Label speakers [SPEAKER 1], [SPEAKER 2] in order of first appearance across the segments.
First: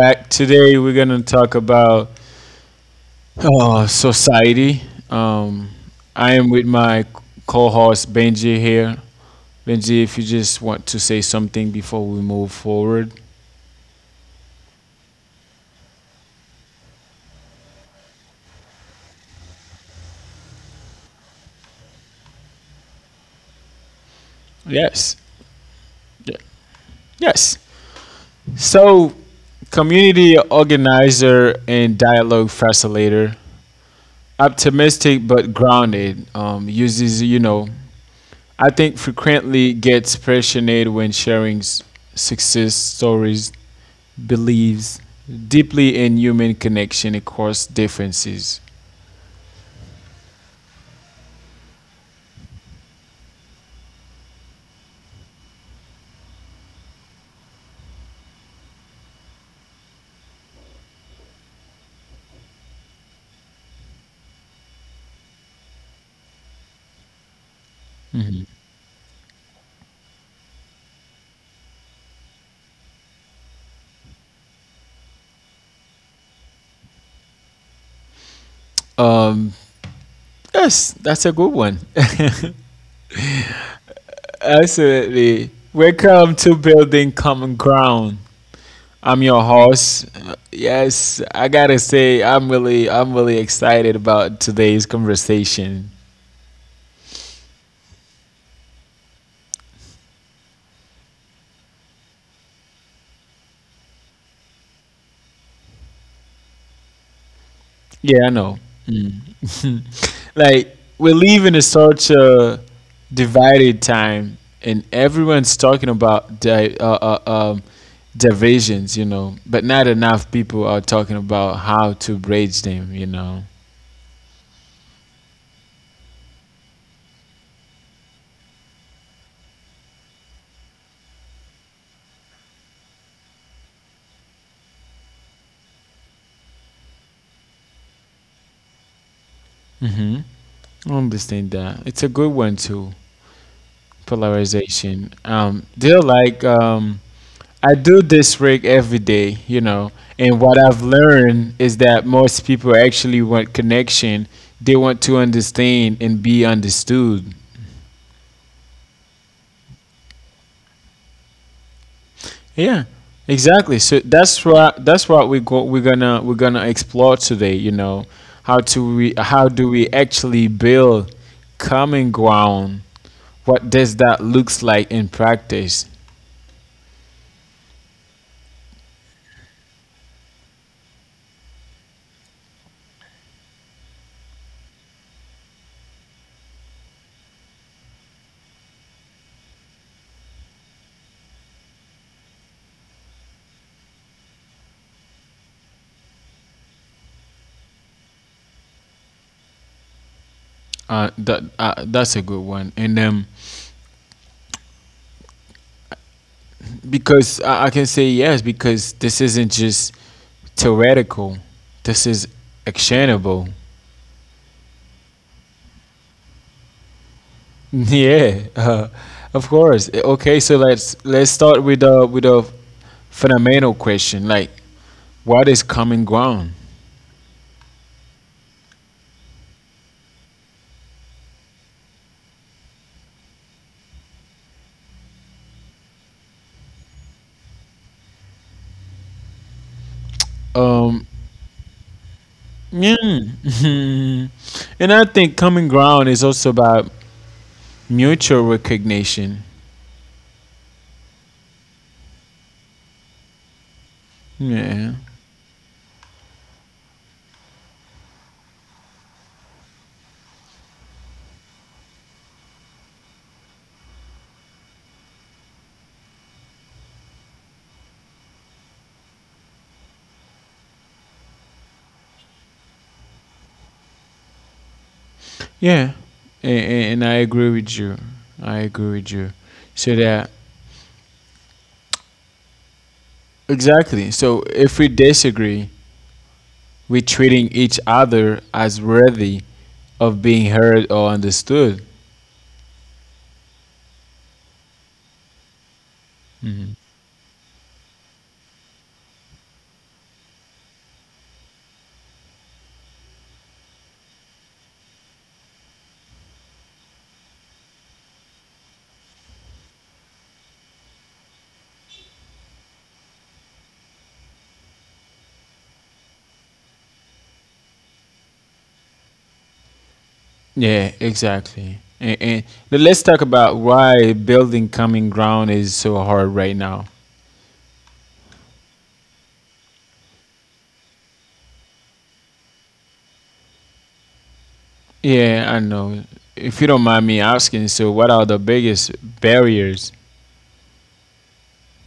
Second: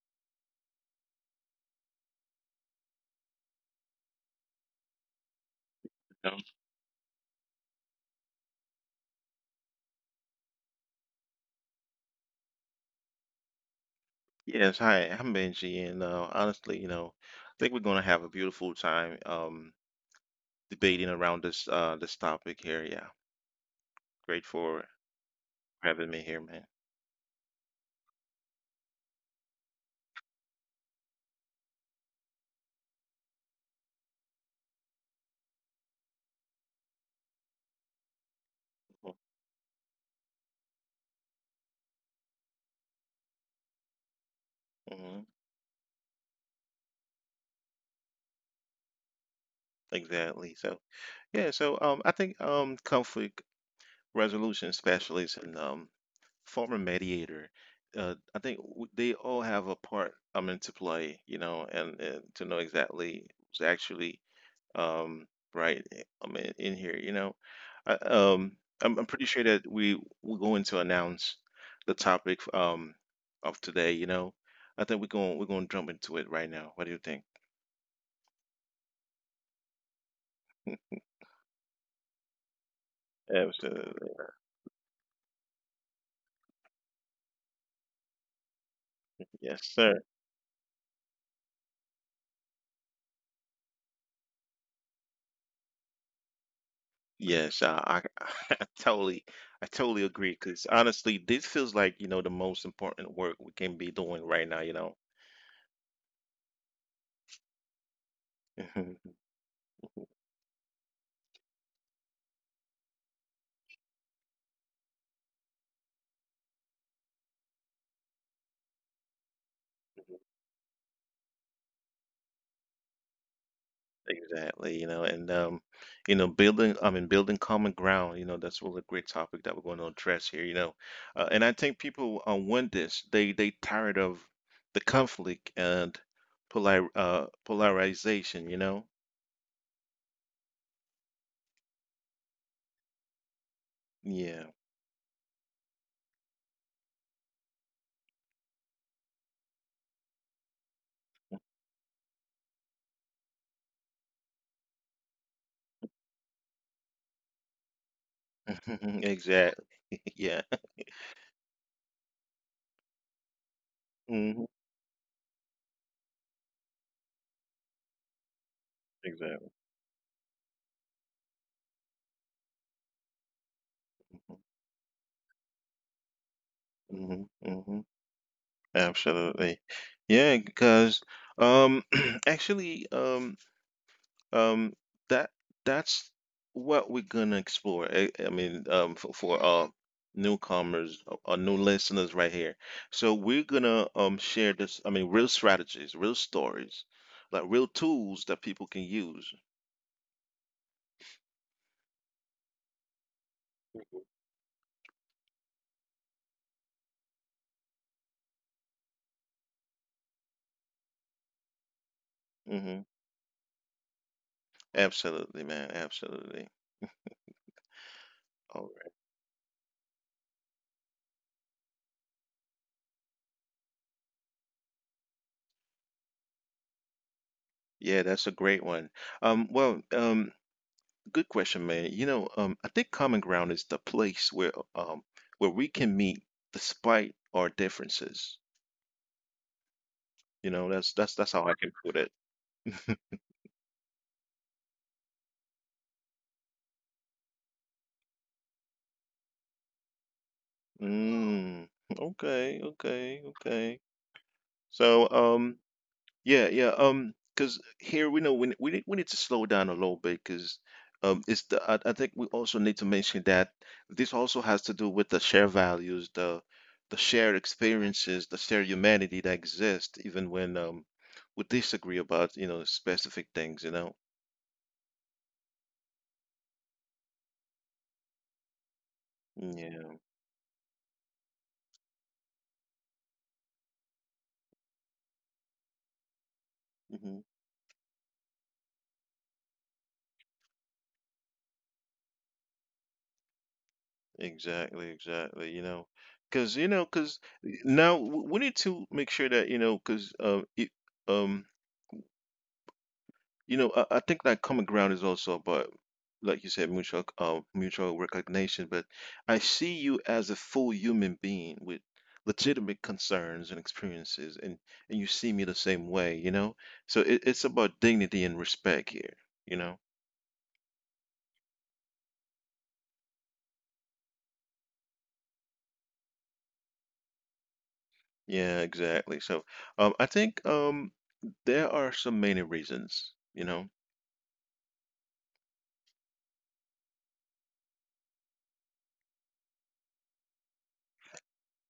[SPEAKER 1] back. Today we're going to talk about society. Um, I
[SPEAKER 2] Um,
[SPEAKER 1] am with my co host Benji here. Benji, if you just want to say something before we move forward.
[SPEAKER 2] yes, hi, I'm Benji, and honestly, I think we're gonna have a beautiful time debating around this topic here. Yeah, great for
[SPEAKER 1] Yes.
[SPEAKER 2] having me
[SPEAKER 1] Ye-
[SPEAKER 2] here, man.
[SPEAKER 1] Yes. So, community organizer and dialogue facilitator, optimistic but grounded, uses, I think frequently gets passionate when sharing success stories believes
[SPEAKER 2] Mhm.
[SPEAKER 1] deeply in human connection across differences.
[SPEAKER 2] Exactly. So, yeah, so I think comfort resolution specialists and former mediator. I think they all have a part, I mean, to play, and to know exactly who's actually um, right. I mean, in here, I, um, I'm pretty sure that we're going to announce the topic of today. I think we're going to jump into it right now. What do you think?
[SPEAKER 1] Um, yes, that's a good one.
[SPEAKER 2] Absolutely,
[SPEAKER 1] Absolutely. Welcome to Building Common Ground. I'm your
[SPEAKER 2] yes,
[SPEAKER 1] host.
[SPEAKER 2] sir.
[SPEAKER 1] Yes, I gotta say, I'm really excited about today's conversation.
[SPEAKER 2] Yes, I totally, I totally agree. Because honestly, this feels like, the most important work we can be doing right now.
[SPEAKER 1] Yeah, I know.
[SPEAKER 2] Mhm.
[SPEAKER 1] Mm. Like we're living in such a divided time, and everyone's talking about um, divisions, you know, but not enough people are talking about how to bridge them, you know.
[SPEAKER 2] Exactly, and I mean, building common ground, that's really a great topic that we're going to address here. And I think people want this. They tired of the conflict and polarization.
[SPEAKER 1] Hmm. I understand that. It's a good one too.
[SPEAKER 2] Yeah,
[SPEAKER 1] Polarization. Do you like I do this rig every day, you know, and what I've learned is that most people actually want connection. They want to understand and be understood.
[SPEAKER 2] exactly. Yeah,
[SPEAKER 1] Yeah, exactly. So that's
[SPEAKER 2] hmm
[SPEAKER 1] what that's what we're gonna explore today. You know, how
[SPEAKER 2] exactly.
[SPEAKER 1] do we actually build common ground? What does that looks like in practice?
[SPEAKER 2] hmm hmm Absolutely. Yeah, because um actually um that that's what we're gonna explore. I mean for newcomers new listeners right here. So we're gonna share this, I mean, real strategies, real stories, like real tools that people can use.
[SPEAKER 1] That's a good one, and because I can say yes because this isn't just theoretical. This is
[SPEAKER 2] Mm-hmm.
[SPEAKER 1] actionable.
[SPEAKER 2] Absolutely, man. Absolutely.
[SPEAKER 1] Yeah,
[SPEAKER 2] All right.
[SPEAKER 1] of course. Okay, so let's start with a fundamental question like what is common ground?
[SPEAKER 2] Yeah, that's a great one. Well, good question, man. I think common ground is the place where we can meet despite our differences. That's
[SPEAKER 1] Um,
[SPEAKER 2] that's that's how I can put it.
[SPEAKER 1] mm, and I think common ground is also about mutual recognition.
[SPEAKER 2] Mm, okay, okay, okay.
[SPEAKER 1] Yeah,
[SPEAKER 2] So, yeah, yeah. Because here we know we need to slow down a little bit because it's the I think we also need to mention that this also has to do with the shared values, the shared experiences, the shared humanity that exists even when we disagree about specific things.
[SPEAKER 1] yeah, and, and I agree with you. I agree with you.
[SPEAKER 2] Yeah.
[SPEAKER 1] So that exactly. So if we disagree, we're
[SPEAKER 2] hmm
[SPEAKER 1] treating each other as worthy of being heard or understood.
[SPEAKER 2] Exactly, exactly. Because
[SPEAKER 1] Mhm.
[SPEAKER 2] because now we need to make sure that because um. I think that common ground is also about, like you said, mutual recognition. But I see you as a full human being with legitimate concerns and experiences, and you see me the same way. So it's about dignity and respect here. You know,
[SPEAKER 1] Yeah, exactly. And but let's talk about why building common ground is so hard right now.
[SPEAKER 2] yeah, exactly. So, I think there are some many reasons.
[SPEAKER 1] Yeah, I know. If you don't mind me asking, so what are the biggest barriers?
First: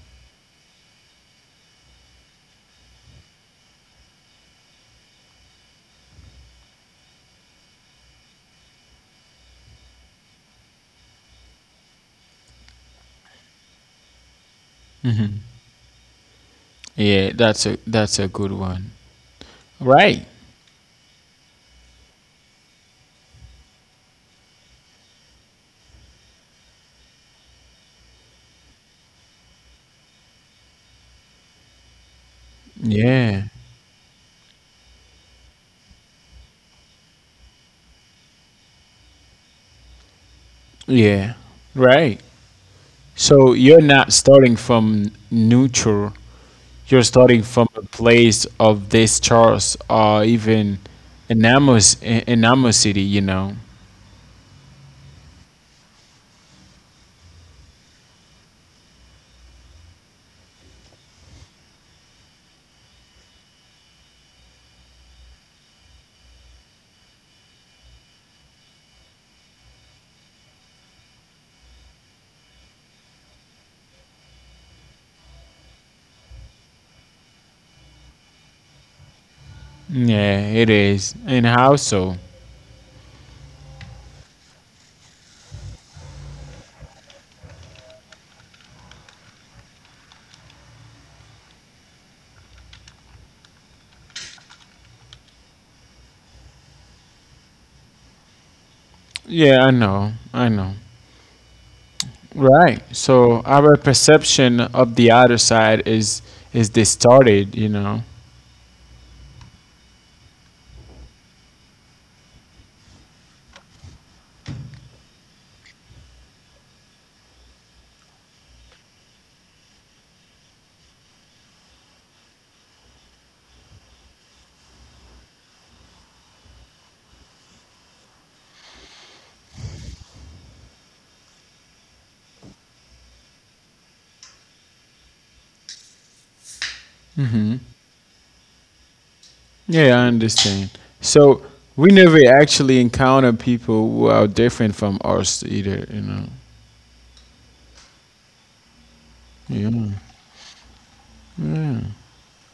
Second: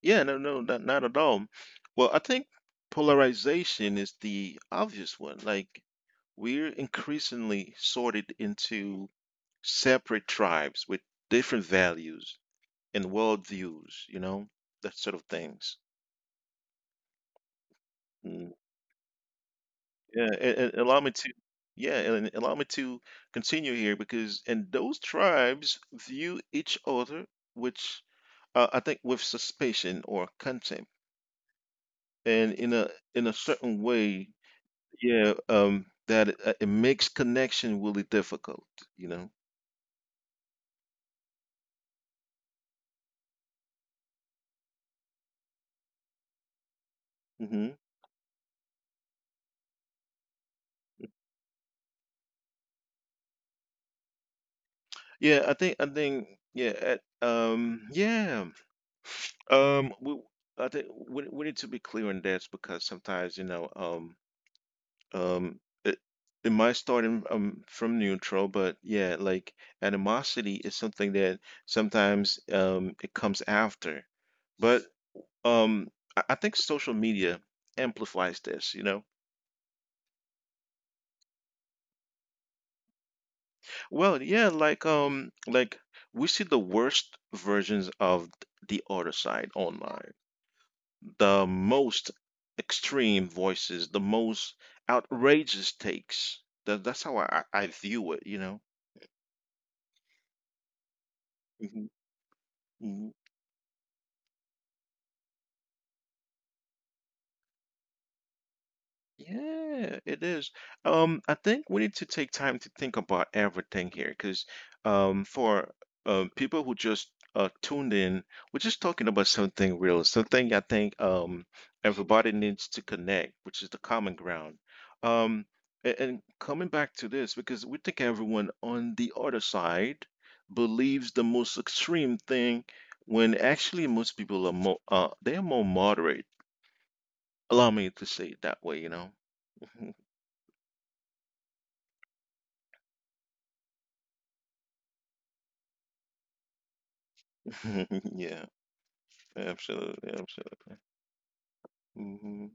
[SPEAKER 2] Yeah, no, no, not at all. Well, I think polarization is the obvious one. Like we're increasingly sorted into separate tribes with different values and worldviews, that sort of
[SPEAKER 1] Hmm.
[SPEAKER 2] things.
[SPEAKER 1] Yeah, that's a
[SPEAKER 2] Mm.
[SPEAKER 1] good one.
[SPEAKER 2] Yeah,
[SPEAKER 1] Right.
[SPEAKER 2] and yeah, and allow me to continue here, because and those tribes view each other, which I think with suspicion or contempt, and in a
[SPEAKER 1] Yeah.
[SPEAKER 2] certain way, yeah, that it makes connection really difficult, you know.
[SPEAKER 1] Yeah. Right. So you're not starting from neutral. You're starting
[SPEAKER 2] Mm-hmm.
[SPEAKER 1] from a place of this Charles or even Enamos Enamos City, you know.
[SPEAKER 2] Yeah, I think yeah, um, we, I think we need to be clear on this, because sometimes um, it it might start from neutral, but yeah, like animosity is something that sometimes it comes after, but um, I think social media amplifies this.
[SPEAKER 1] Yeah, it is. And how so?
[SPEAKER 2] Well, yeah, like we see the worst versions of the other side online, the most extreme voices, the most outrageous takes. That's how I view it.
[SPEAKER 1] Yeah, I know. I know.
[SPEAKER 2] Mhm.
[SPEAKER 1] Right. So our perception of the other side is distorted, you know.
[SPEAKER 2] Yeah, it is. I think we need to take time to think about everything here, because for people who just tuned in, we're just talking about something real, something I think everybody needs to connect, which is the common ground. Um, and, coming back to this, because we think everyone on the other side believes the most extreme thing, when actually most people are more they are more moderate. Allow me to say it that way. Mm-hmm.
[SPEAKER 1] Yeah, I understand. So we never actually encounter people who are different from us either, you know.
[SPEAKER 2] Yeah,
[SPEAKER 1] Yeah.
[SPEAKER 2] absolutely, absolutely. Hmm.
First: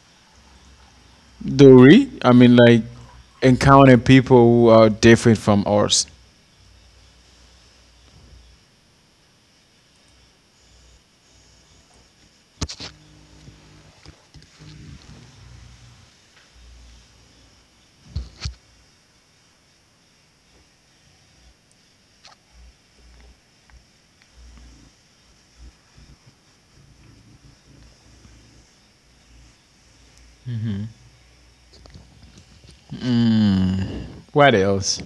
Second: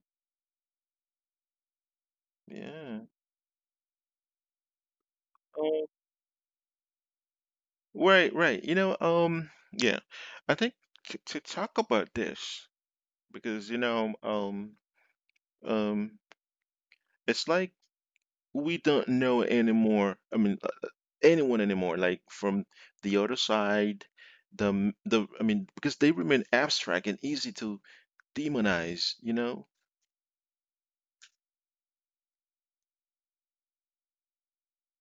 [SPEAKER 1] Do we? I mean like
[SPEAKER 2] Yeah.
[SPEAKER 1] encounter people who are different from
[SPEAKER 2] Um,
[SPEAKER 1] us.
[SPEAKER 2] right, right. Yeah. I think t to talk about this, because um, it's like we don't know anymore. I mean, anyone anymore. Like from the other side, the m- the. I mean, because they remain abstract and easy to demonize.
[SPEAKER 1] What else?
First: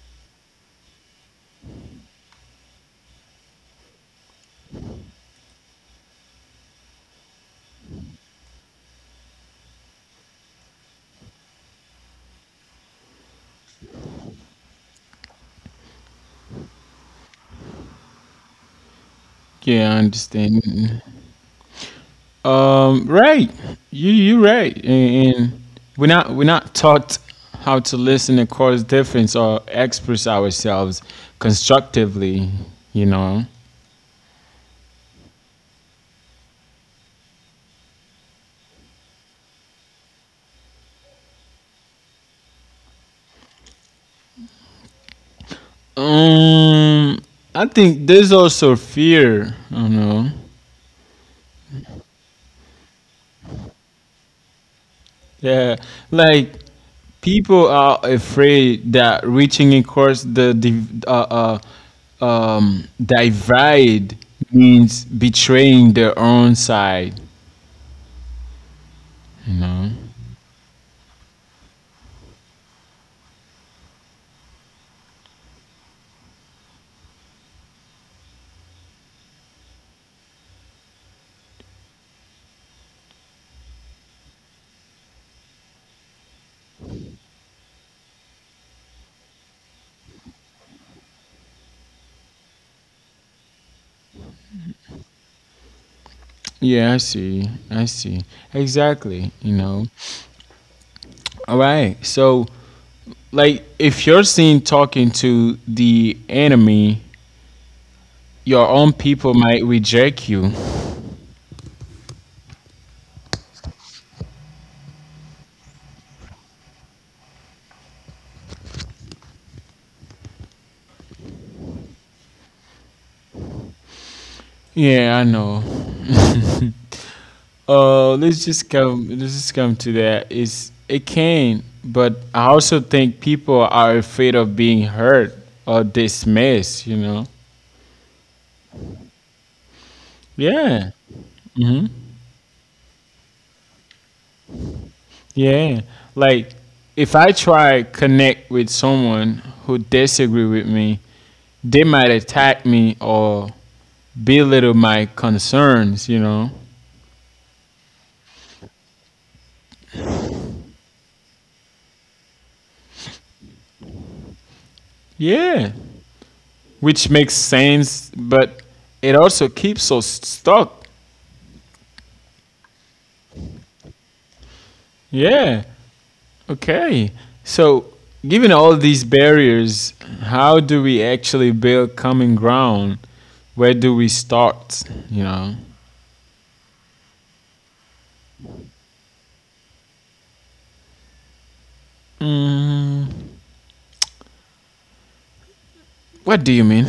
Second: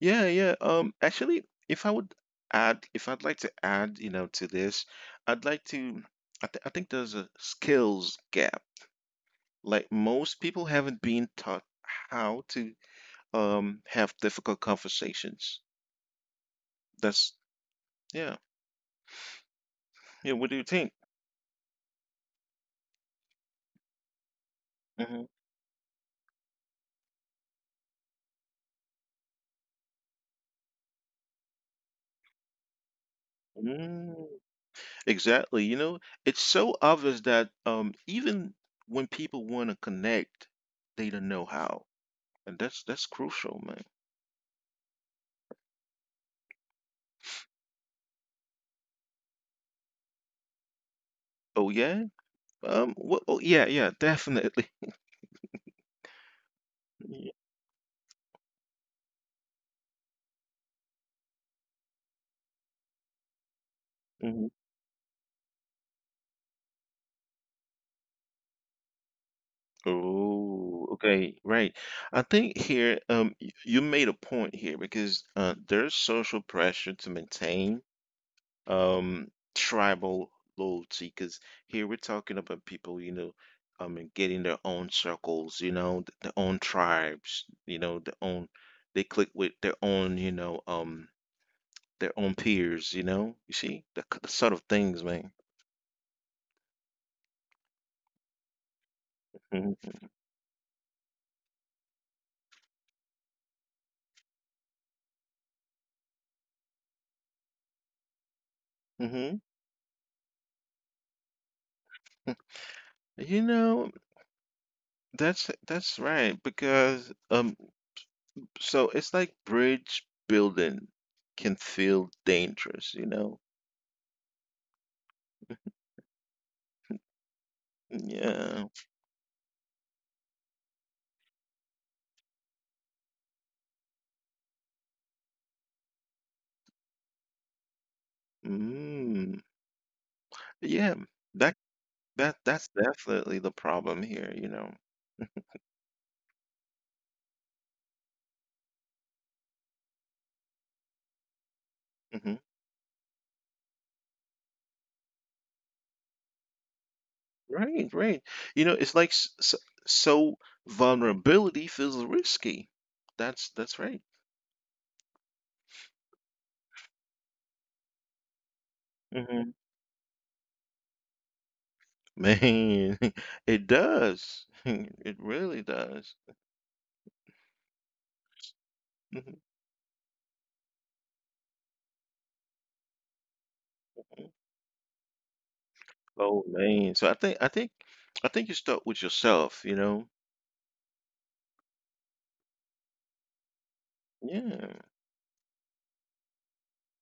[SPEAKER 2] Yeah, yeah. Actually, if I'd like to add, to this, I'd like to, I think there's a skills gap. Like most people haven't been taught how to have difficult conversations. That's, yeah.
[SPEAKER 1] Yeah, I
[SPEAKER 2] Yeah, what do you think?
[SPEAKER 1] understand. Right. You right.
[SPEAKER 2] Hmm.
[SPEAKER 1] And we're not taught how to listen and cause difference or express ourselves constructively. You know.
[SPEAKER 2] Mm, exactly. It's so obvious that even when people want to connect, they don't know how. And that's crucial, man.
[SPEAKER 1] Um, I think there's also fear. I don't know.
[SPEAKER 2] Oh yeah. Well, oh, yeah, yeah, definitely.
[SPEAKER 1] Yeah, like
[SPEAKER 2] Yeah,
[SPEAKER 1] people are afraid that reaching across the divide
[SPEAKER 2] mhm.
[SPEAKER 1] means betraying their own side.
[SPEAKER 2] Oh, okay, right. I think here, you made a point here because there's social pressure to maintain um tribal loyalty. Because here we're talking about people, I mean, getting their own circles, their own tribes, their own. They click with their own, their own peers, you know. You see the sort of things, man.
[SPEAKER 1] Yeah, I see. I see. Exactly. You
[SPEAKER 2] hmm
[SPEAKER 1] know. All right. So, like, if you're seen talking to the enemy, your own
[SPEAKER 2] hmm
[SPEAKER 1] people might reject you.
[SPEAKER 2] You know, that's right, because so it's like bridge building can feel dangerous, you know?
[SPEAKER 1] Yeah, I know.
[SPEAKER 2] Yeah.
[SPEAKER 1] Let's just come to that. It's it can, but I also think people are afraid of being hurt or dismissed. You know.
[SPEAKER 2] Mm. Yeah.
[SPEAKER 1] Yeah.
[SPEAKER 2] That
[SPEAKER 1] Hmm.
[SPEAKER 2] that's definitely the problem here.
[SPEAKER 1] Yeah. Like if I try connect with someone who disagree with me, they might
[SPEAKER 2] hmm
[SPEAKER 1] attack me or belittle my concerns. You know.
[SPEAKER 2] Right, right. It's like so vulnerability feels risky. That's right.
[SPEAKER 1] Yeah. Which makes sense, but it
[SPEAKER 2] hmm
[SPEAKER 1] also keeps us stuck.
[SPEAKER 2] Man, it does. It really
[SPEAKER 1] Yeah.
[SPEAKER 2] does.
[SPEAKER 1] Okay. So, given all these
[SPEAKER 2] Mhm.
[SPEAKER 1] barriers, how do we actually build common ground? Where do we start? You know.
[SPEAKER 2] Oh man. So I think you start with yourself, you know?
[SPEAKER 1] Mm,
[SPEAKER 2] Yeah.
[SPEAKER 1] what do you mean?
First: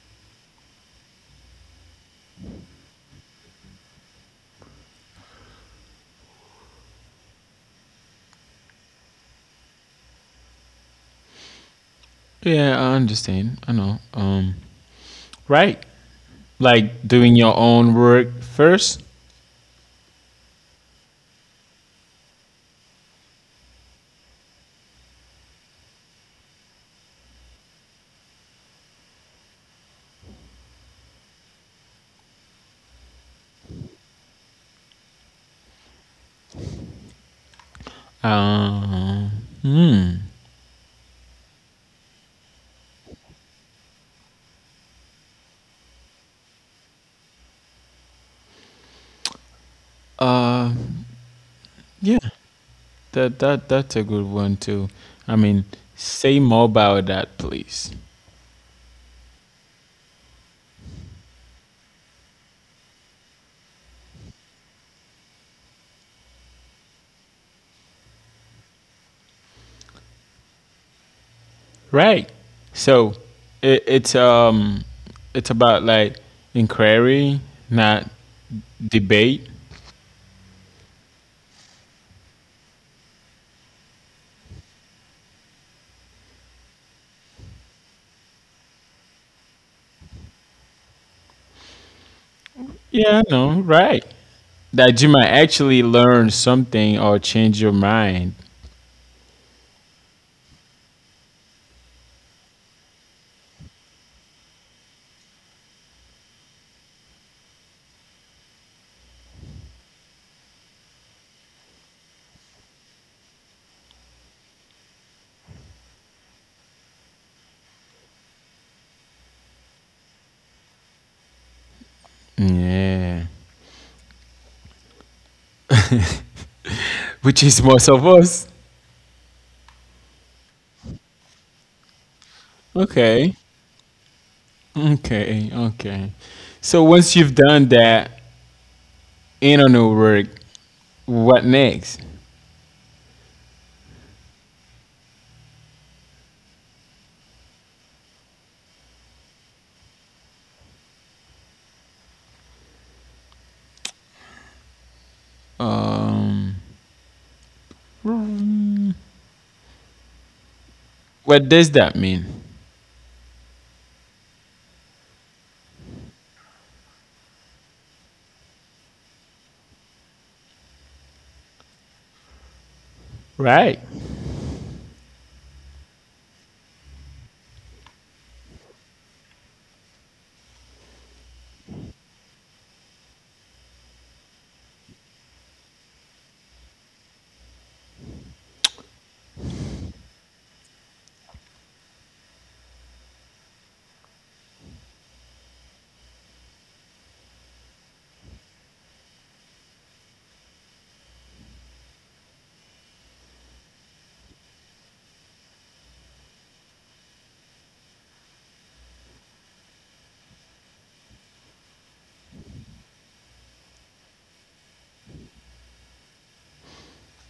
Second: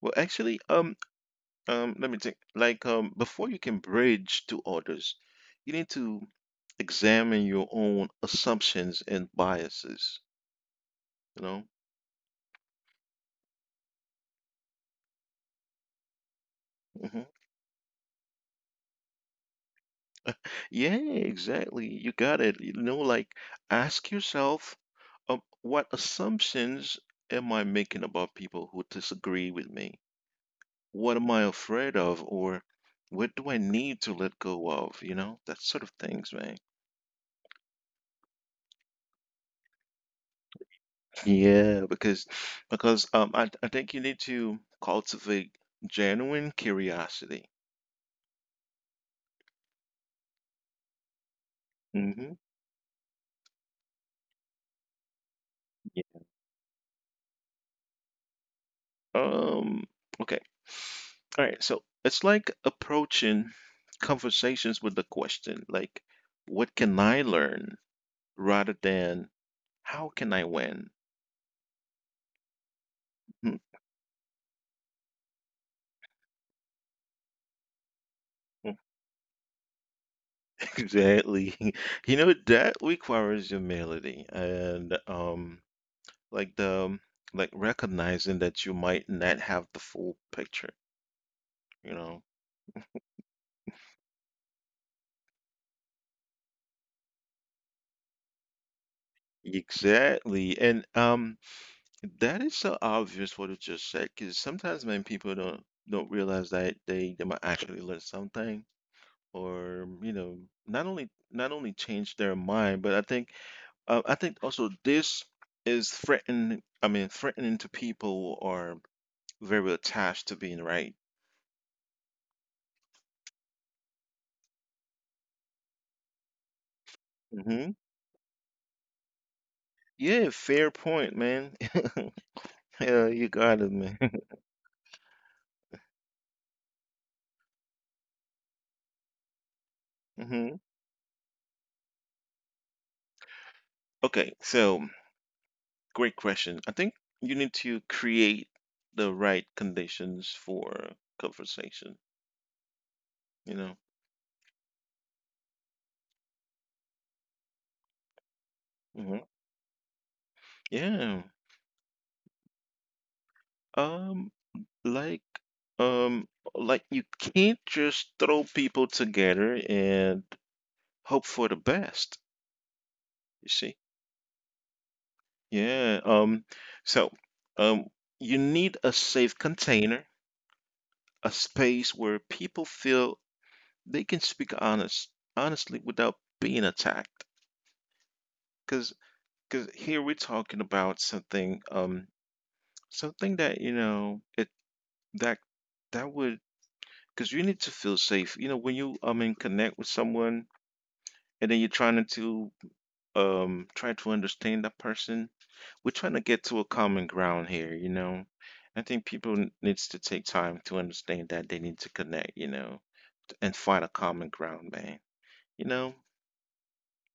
[SPEAKER 2] Well, actually, let me think. Like, before you can bridge to others, you need to examine your own assumptions and biases, you know?
[SPEAKER 1] Yeah, I understand. I know. Right. Like
[SPEAKER 2] Hmm.
[SPEAKER 1] doing your own work first.
[SPEAKER 2] Yeah, exactly. You got it. Like ask yourself, what assumptions am I making about people who disagree with me? What am I afraid of, or what do I need to let go of? That sort of things, man.
[SPEAKER 1] Um. Hmm.
[SPEAKER 2] Yeah, because I think you need to cultivate genuine curiosity.
[SPEAKER 1] Uh. Yeah.
[SPEAKER 2] Hmm.
[SPEAKER 1] That's a good one too. I mean,
[SPEAKER 2] Yeah.
[SPEAKER 1] say more about that, please.
[SPEAKER 2] Um okay. All right, so it's like approaching conversations with the question like, what can I learn, rather than how can I win?
[SPEAKER 1] Right. So
[SPEAKER 2] Hmm.
[SPEAKER 1] it's it's about like inquiry, not debate.
[SPEAKER 2] Exactly. That requires humility and like the um, like recognizing that you might not have the full picture, you know.
[SPEAKER 1] Yeah, no, right. That you might actually learn something or change your mind.
[SPEAKER 2] Exactly. And that is so obvious what you just said, because sometimes when people don't realize that they might actually learn something, or not only change their mind, but I think also this is threatening, I mean, threatening to people, or very attached to being right.
[SPEAKER 1] Yeah. Which is
[SPEAKER 2] hmm
[SPEAKER 1] most of us.
[SPEAKER 2] Yeah, fair point, man. Yeah,
[SPEAKER 1] Okay.
[SPEAKER 2] you got it, man.
[SPEAKER 1] Okay. Okay. So once you've done that internal work,
[SPEAKER 2] hmm
[SPEAKER 1] what next?
[SPEAKER 2] Okay, so great question. I think you need to create the right conditions for conversation, you know. Hmm. Yeah.
[SPEAKER 1] What does that mean?
[SPEAKER 2] Um, like um like you can't just throw people together and hope for the best, you
[SPEAKER 1] Right.
[SPEAKER 2] see? Yeah. So um you need a safe container, a space where people feel they can speak honestly without being attacked, because here we're talking about something something that, it that that would. Because you need to feel safe, when you, I mean, connect with someone, and then you're trying to try to understand that person. We're trying to get to a common ground here, I think people needs to take time to understand that they need to connect, and find a common ground, man, you know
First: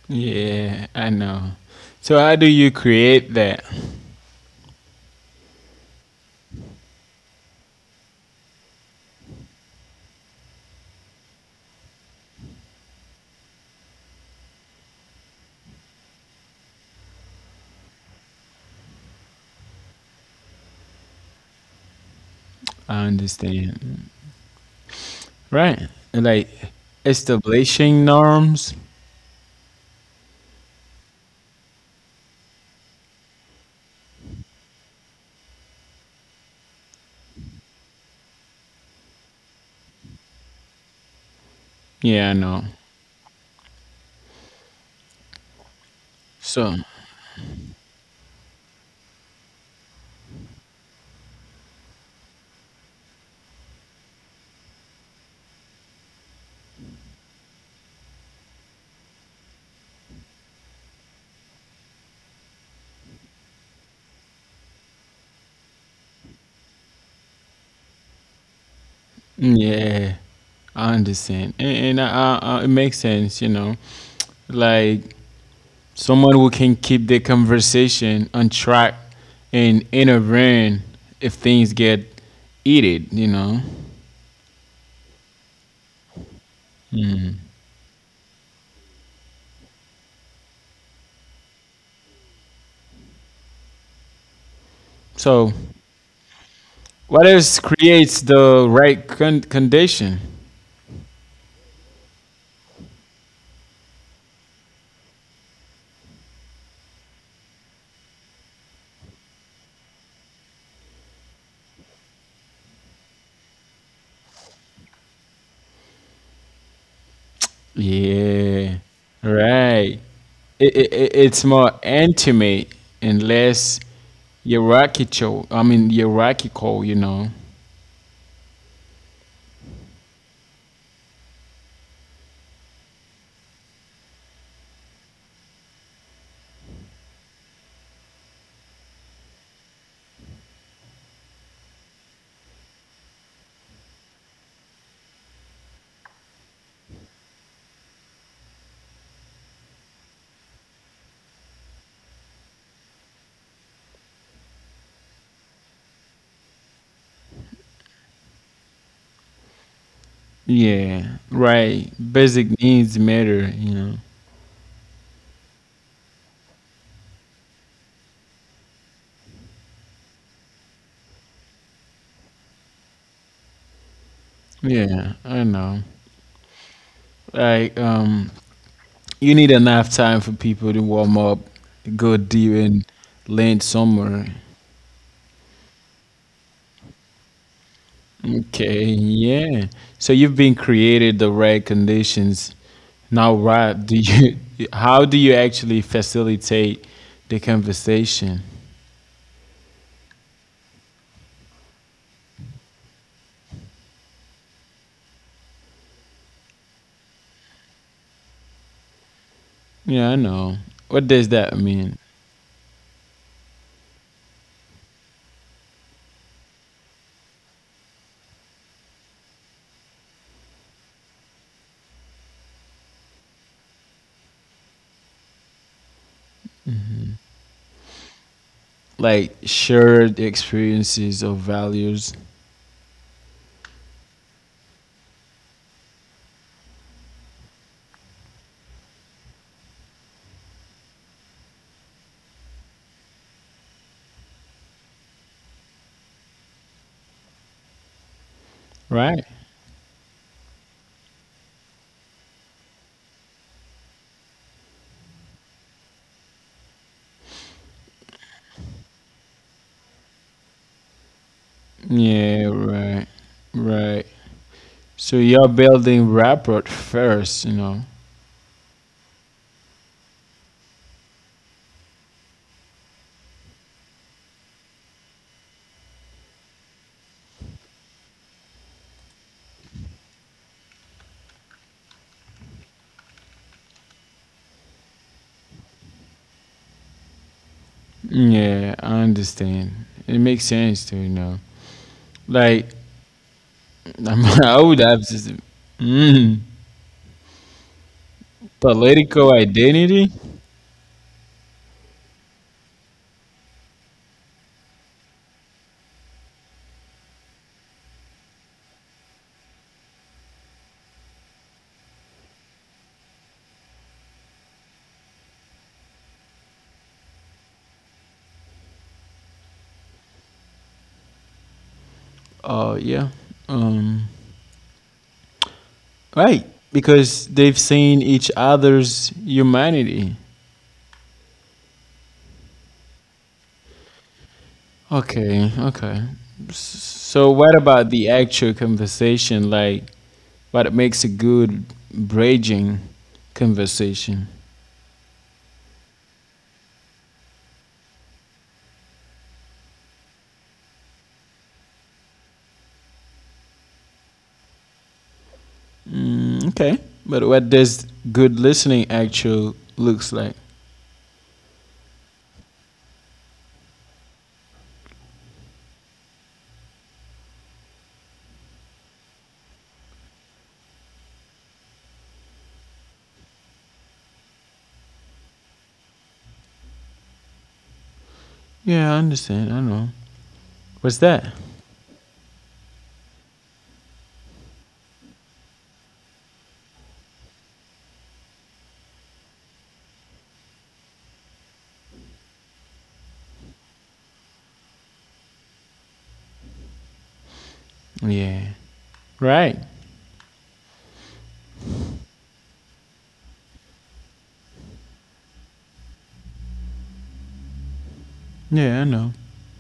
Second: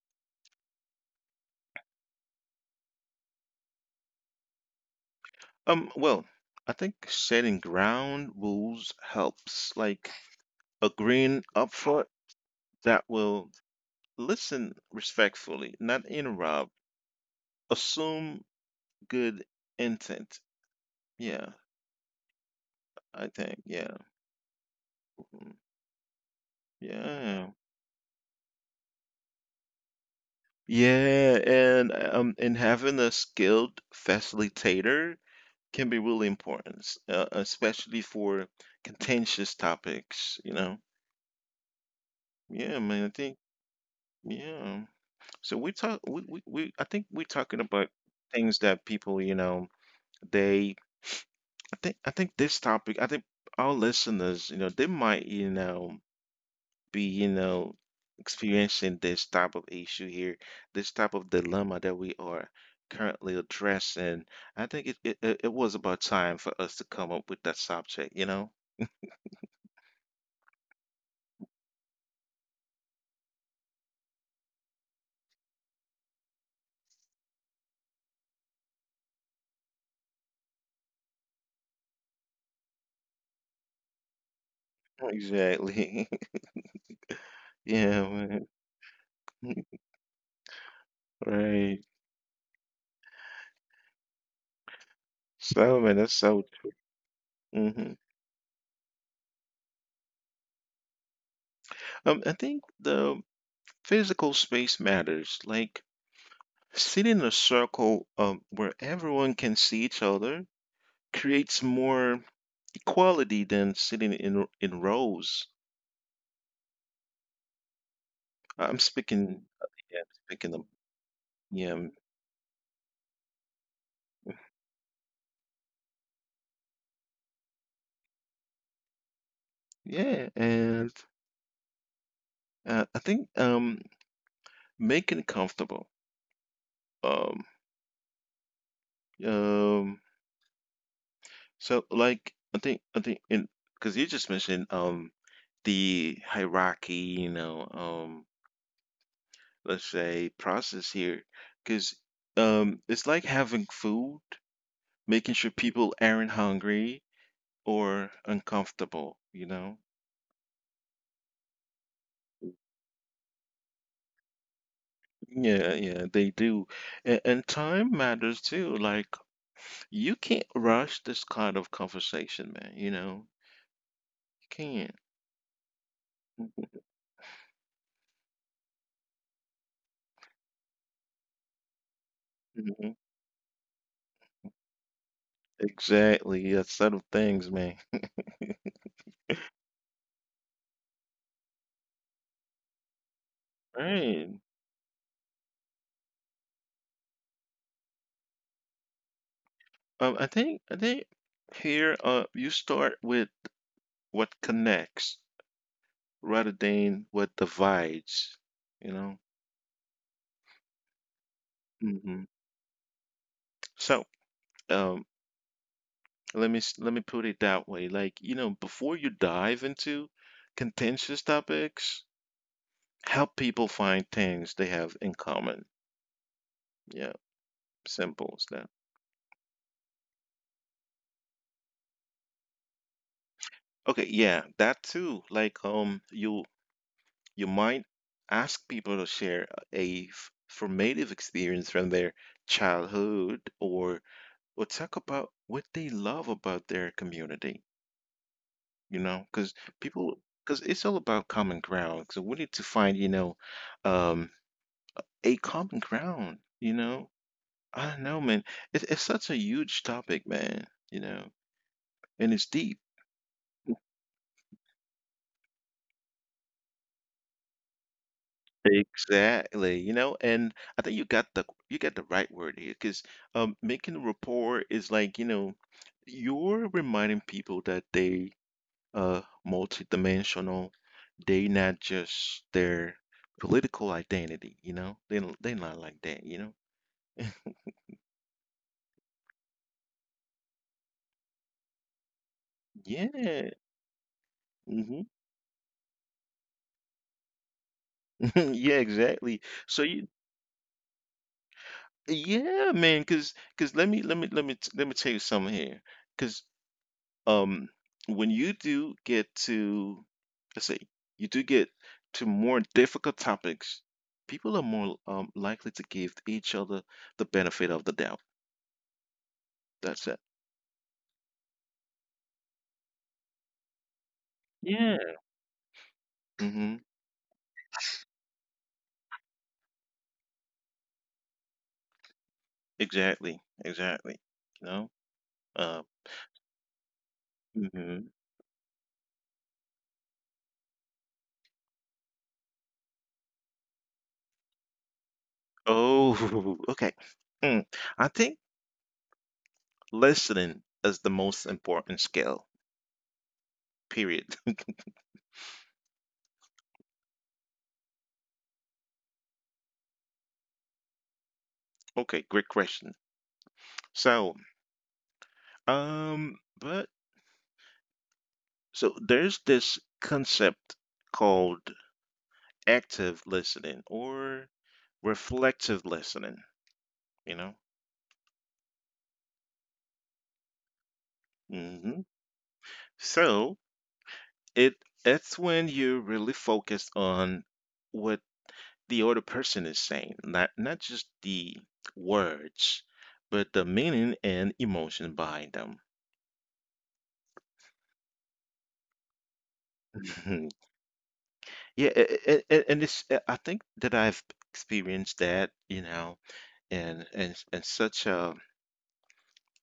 [SPEAKER 1] Yeah, I know. So how do you create that?
[SPEAKER 2] Well, I think setting ground rules helps, like agreeing upfront that will listen respectfully, not interrupt, assume good intent. Yeah,
[SPEAKER 1] I
[SPEAKER 2] I think, yeah.
[SPEAKER 1] understand.
[SPEAKER 2] Mhm.
[SPEAKER 1] Right. Like
[SPEAKER 2] Yeah.
[SPEAKER 1] establishing norms.
[SPEAKER 2] Yeah, and and having a skilled facilitator can be really important, especially for contentious topics.
[SPEAKER 1] Yeah, I know.
[SPEAKER 2] Yeah, man, I think, yeah. So we talk we
[SPEAKER 1] So,
[SPEAKER 2] I think we're talking about things that people, they I think this topic, I think our listeners, they might, be, experiencing this type of issue here, this type of dilemma that we are currently addressing. I think it was about time for us to come up with that subject, you know?
[SPEAKER 1] yeah, I understand. And it makes sense, you know. Like someone who can keep the conversation on track and intervene if things get heated, you know.
[SPEAKER 2] Exactly. Yeah, man. Right.
[SPEAKER 1] So,
[SPEAKER 2] Some and that's out.
[SPEAKER 1] what else
[SPEAKER 2] hmm
[SPEAKER 1] creates the right condition?
[SPEAKER 2] I think the physical space matters. Like sitting in a circle where everyone can see each other creates more equality than sitting in rows. I'm
[SPEAKER 1] Yeah,
[SPEAKER 2] speaking, yeah,
[SPEAKER 1] right.
[SPEAKER 2] I'm speaking of,
[SPEAKER 1] It's
[SPEAKER 2] yeah,
[SPEAKER 1] more intimate and less hierarchical, you know.
[SPEAKER 2] yeah, and I think, making it comfortable. Um, um, so, like, I think in, because you just mentioned the hierarchy. Let's say process here, because it's like having food, making sure people aren't hungry or uncomfortable, you know.
[SPEAKER 1] Yeah, right. Basic needs matter, you know.
[SPEAKER 2] Yeah, yeah, they do. And time matters too, like, you can't rush this kind of conversation, man, you know. You can't.
[SPEAKER 1] Yeah, I know. Like, you need enough time for people to warm up, go deep,
[SPEAKER 2] Mhm.
[SPEAKER 1] and land somewhere.
[SPEAKER 2] Exactly, that set of things, man.
[SPEAKER 1] Okay, yeah. So you've been created the right conditions. Now, Rob, do
[SPEAKER 2] Right.
[SPEAKER 1] you how do you actually facilitate the conversation?
[SPEAKER 2] I think here, you start with what connects rather than what divides, you know.
[SPEAKER 1] Yeah, I know. What does that mean?
[SPEAKER 2] hmm So, um, let me put it that way. Like, before you dive into contentious topics, help people find things they have in common. Yeah, simple as that.
[SPEAKER 1] Like shared experiences or values,
[SPEAKER 2] Okay, yeah, that too. Like, you might ask people to share a formative experience from their childhood, or talk about what they love about their community, you know,
[SPEAKER 1] right?
[SPEAKER 2] people, because it's all about common ground. So we need to find, um, a common ground, you know. I don't know, man. It's such a huge topic, man, you know, and it's
[SPEAKER 1] Yeah,
[SPEAKER 2] deep.
[SPEAKER 1] right. Right. So you're building rapport first, you know.
[SPEAKER 2] Exactly, you know, and I think you got the right word here, because making a rapport is like, you know, you're reminding people that they, uh multidimensional, they not just their political identity, you know, they're not like that, you know.
[SPEAKER 1] Yeah, I understand. It makes sense to you know. Like
[SPEAKER 2] Yeah.
[SPEAKER 1] I would
[SPEAKER 2] hmm
[SPEAKER 1] have to. Mm.
[SPEAKER 2] Yeah, exactly.
[SPEAKER 1] Political
[SPEAKER 2] So you,
[SPEAKER 1] identity.
[SPEAKER 2] yeah, man, cause let me tell you something here. Cause, um, when you do get to, let's say, you do get to more difficult topics, people are more likely to give each other the benefit of the doubt. That's it.
[SPEAKER 1] Oh yeah. Um,
[SPEAKER 2] Yeah.
[SPEAKER 1] right,
[SPEAKER 2] Mm-hmm.
[SPEAKER 1] because they've seen each other's humanity.
[SPEAKER 2] Exactly. Exactly. You know.
[SPEAKER 1] Okay,
[SPEAKER 2] Uh.
[SPEAKER 1] okay. So what about
[SPEAKER 2] hmm
[SPEAKER 1] the actual conversation? Like, what makes a good bridging conversation?
[SPEAKER 2] Oh. Okay. Mm. I think. Listening is the most important skill, period.
[SPEAKER 1] Mm, okay, but what does good listening actual looks like?
[SPEAKER 2] Okay, great question. So, but so there's this concept called active listening or reflective listening, you know?
[SPEAKER 1] Yeah, I understand. I know. What's that?
[SPEAKER 2] hmm So it it's when you really focus on what the other person is saying, not just the words, but the meaning and emotion behind them.
[SPEAKER 1] Yeah. Right.
[SPEAKER 2] Yeah, and it's, I think that I've experienced that, you know, in in such a
[SPEAKER 1] Yeah, I know.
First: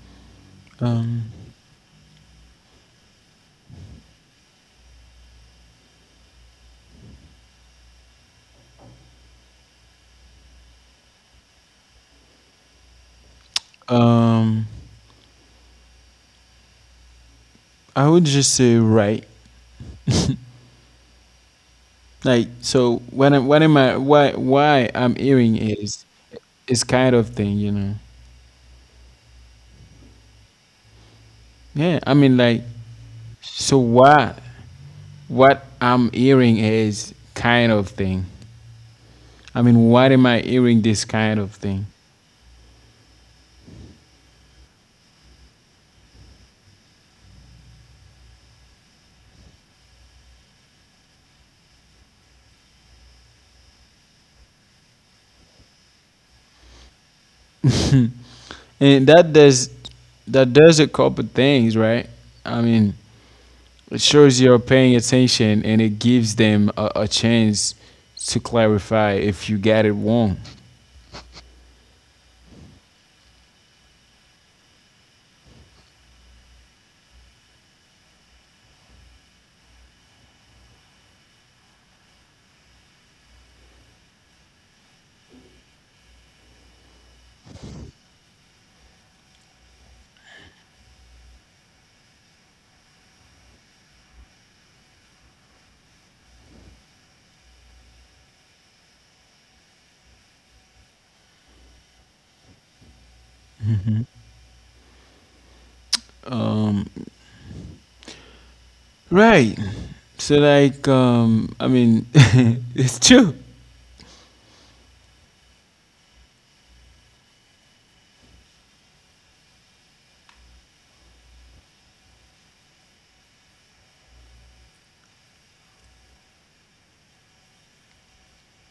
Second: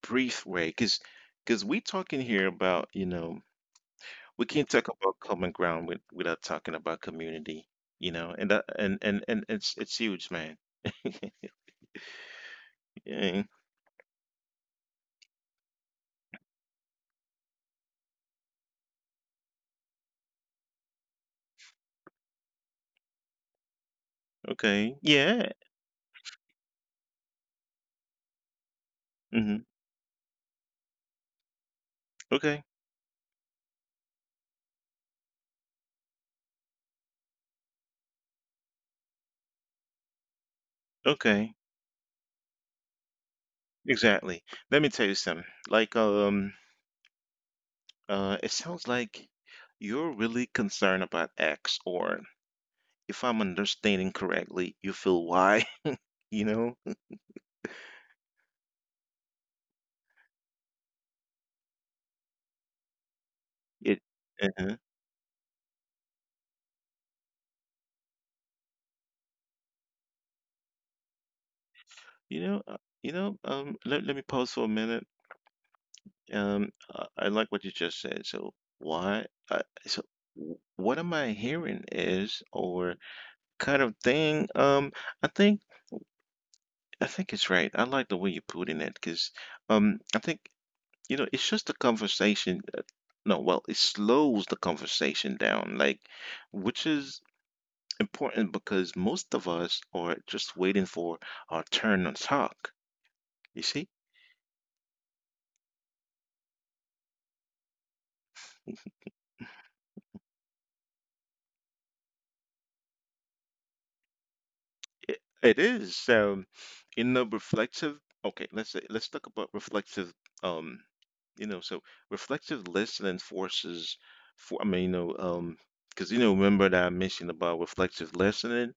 [SPEAKER 2] brief way, because
[SPEAKER 1] Um.
[SPEAKER 2] because we talking here about, you know, we can't talk about common ground without talking about community, you know, and that, and it's huge, man. Yeah,
[SPEAKER 1] Um. I would just say right. Like so When I, what am I why
[SPEAKER 2] okay,
[SPEAKER 1] I'm hearing
[SPEAKER 2] yeah,
[SPEAKER 1] is kind of thing, you know.
[SPEAKER 2] hmm
[SPEAKER 1] Yeah. I mean like
[SPEAKER 2] okay,
[SPEAKER 1] so why what I'm hearing is kind of thing. I mean why am I hearing this kind of
[SPEAKER 2] okay,
[SPEAKER 1] thing?
[SPEAKER 2] exactly. Let me tell you something. Like, it sounds like you're really concerned about X, or if I'm understanding correctly, you feel why, you know?
[SPEAKER 1] And that does a couple things, right? I mean it
[SPEAKER 2] It,
[SPEAKER 1] shows you're paying
[SPEAKER 2] uh
[SPEAKER 1] attention and it gives them a chance to clarify if you got it wrong.
[SPEAKER 2] You know, uh, let me pause for a minute. I like what you just said. So why, so what am I hearing, is, or kind of thing, I think, I think it's right. I like the way you're putting it because, I think, you know, it's just a conversation. No, well, it slows the conversation down, like, which is important because most of us are just waiting for our turn on talk. You see?
[SPEAKER 1] Right. So like I mean it's true.
[SPEAKER 2] It is. So in the reflective, okay, let's say let's talk about reflective, um you know, so reflective listening forces for, I mean, you know, because you know, remember that I mentioned about reflective listening?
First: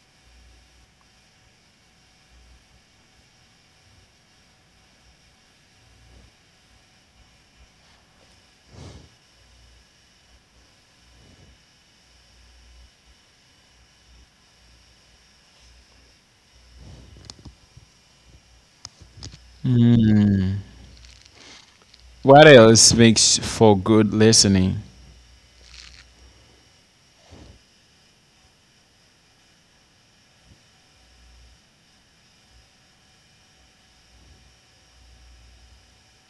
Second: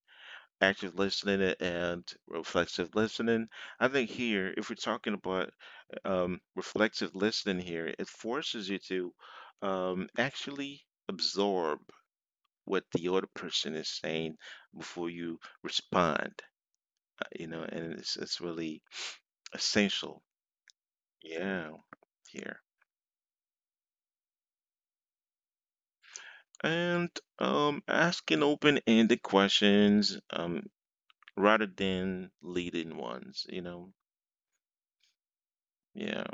[SPEAKER 2] Active listening and reflexive listening. I think here, if we're talking about reflexive listening here, it forces you to, actually absorb what the other person is saying before you respond, you know, and it's really essential.
[SPEAKER 1] Mm.
[SPEAKER 2] Yeah,
[SPEAKER 1] What
[SPEAKER 2] here.
[SPEAKER 1] else makes for good listening
[SPEAKER 2] And asking open-ended questions, rather than leading ones, you know. Yeah.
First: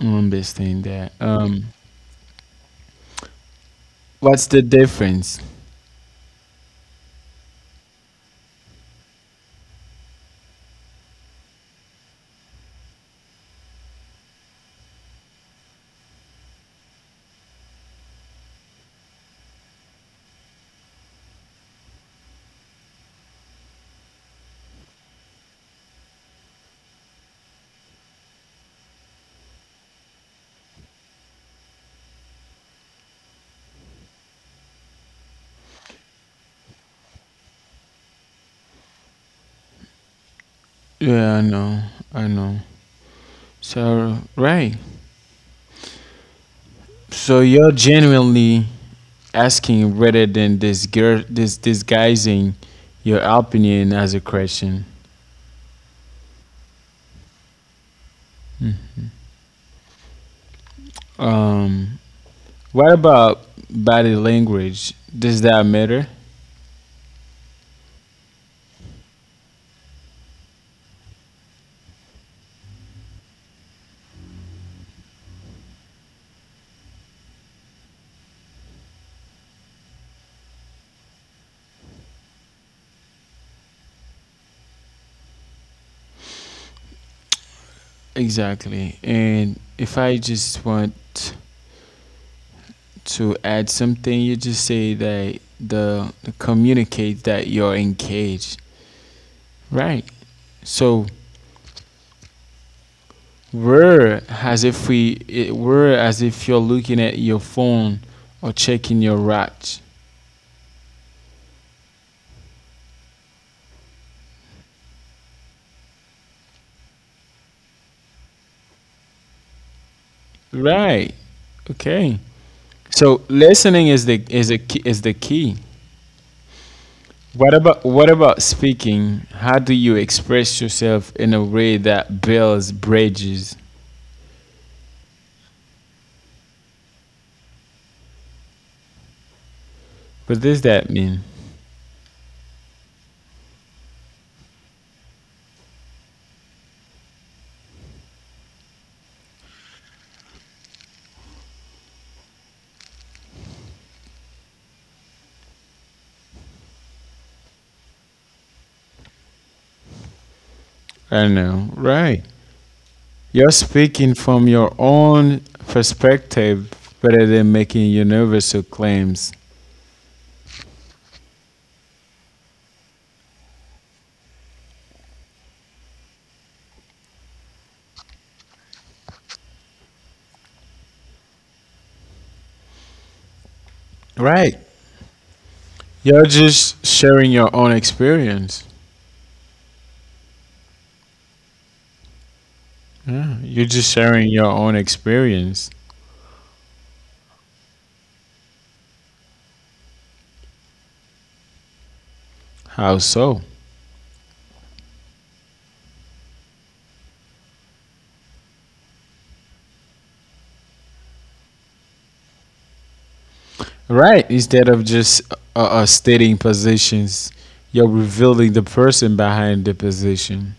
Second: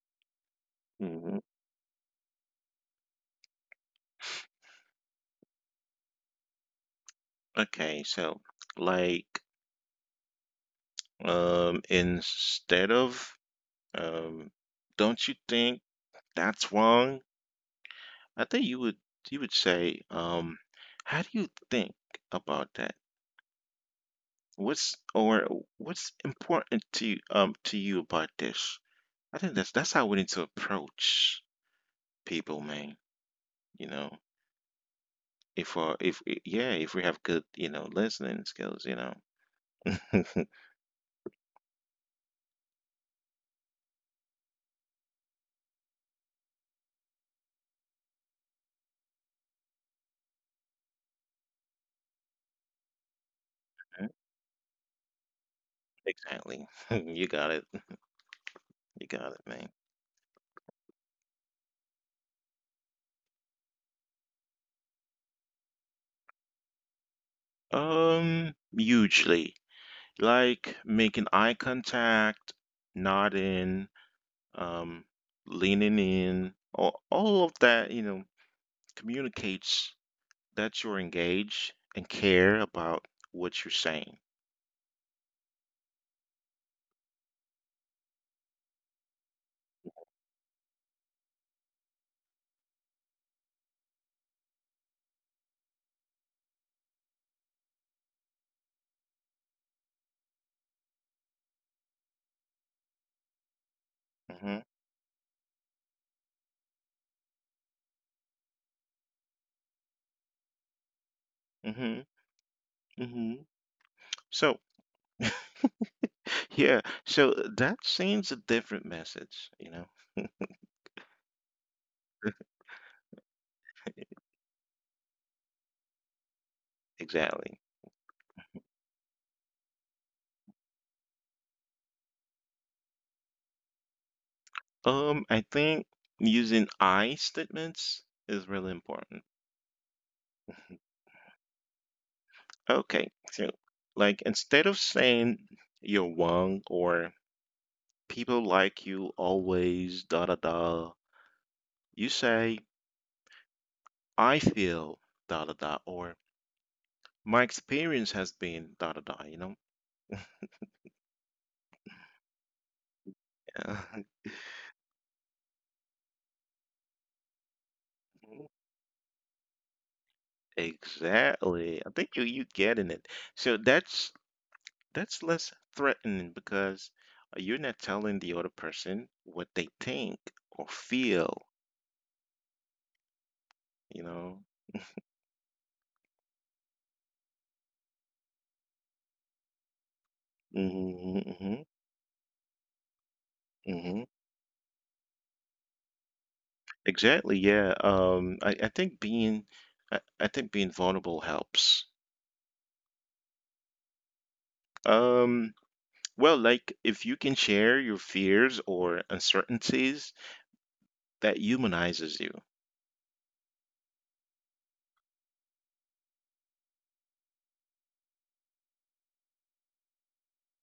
[SPEAKER 1] One best thing there?
[SPEAKER 2] Mhm.
[SPEAKER 1] What's the difference?
[SPEAKER 2] Okay, so, like, instead of, um don't you think that's wrong? I think you would say, how do you think about that? What's, or what's important to you about this? I think that's how we need to approach people, man. You know, if yeah, if we have good, you know, listening skills, you know.
[SPEAKER 1] Yeah, I know. I know. So right. So you're genuinely asking rather than disguising your opinion
[SPEAKER 2] Mhm,
[SPEAKER 1] as a question.
[SPEAKER 2] exactly. You got it. You got it, man.
[SPEAKER 1] Um what about body language? Does that matter?
[SPEAKER 2] Hugely. Like making eye contact, nodding, um, leaning in, all of that, you know, communicates that you're engaged and care about what you're saying.
[SPEAKER 1] Exactly. And if I just want to add something, you just say that the communicate that you're engaged. Right. So
[SPEAKER 2] hmm
[SPEAKER 1] we're as if you're looking at your phone or checking your watch.
[SPEAKER 2] hmm hmm So yeah, so, that sends a different message, you know?
[SPEAKER 1] Right. Okay. So listening is the is a key, is the key.
[SPEAKER 2] Exactly.
[SPEAKER 1] What about speaking? How do you express yourself in a way that builds bridges?
[SPEAKER 2] I think using I statements is really important.
[SPEAKER 1] What does that mean?
[SPEAKER 2] Okay, so like instead of saying you're wrong, or people like you always da da da, you say I feel da da da, or my experience has been da da da, you know?
[SPEAKER 1] I know, right? You're speaking from your own perspective rather than making universal claims.
[SPEAKER 2] Exactly. I think you getting it. So that's less threatening because, you're not telling the other person what they think or feel, you know?
[SPEAKER 1] Right. You're just sharing your own experience.
[SPEAKER 2] hmm hmm
[SPEAKER 1] Yeah, you're just
[SPEAKER 2] hmm
[SPEAKER 1] sharing your own experience.
[SPEAKER 2] Exactly, yeah. I think being vulnerable helps.
[SPEAKER 1] How so?
[SPEAKER 2] Um, well, like, if you can share your fears or uncertainties, that humanizes you.
[SPEAKER 1] Right. Instead of just stating positions, you're revealing the person behind the position.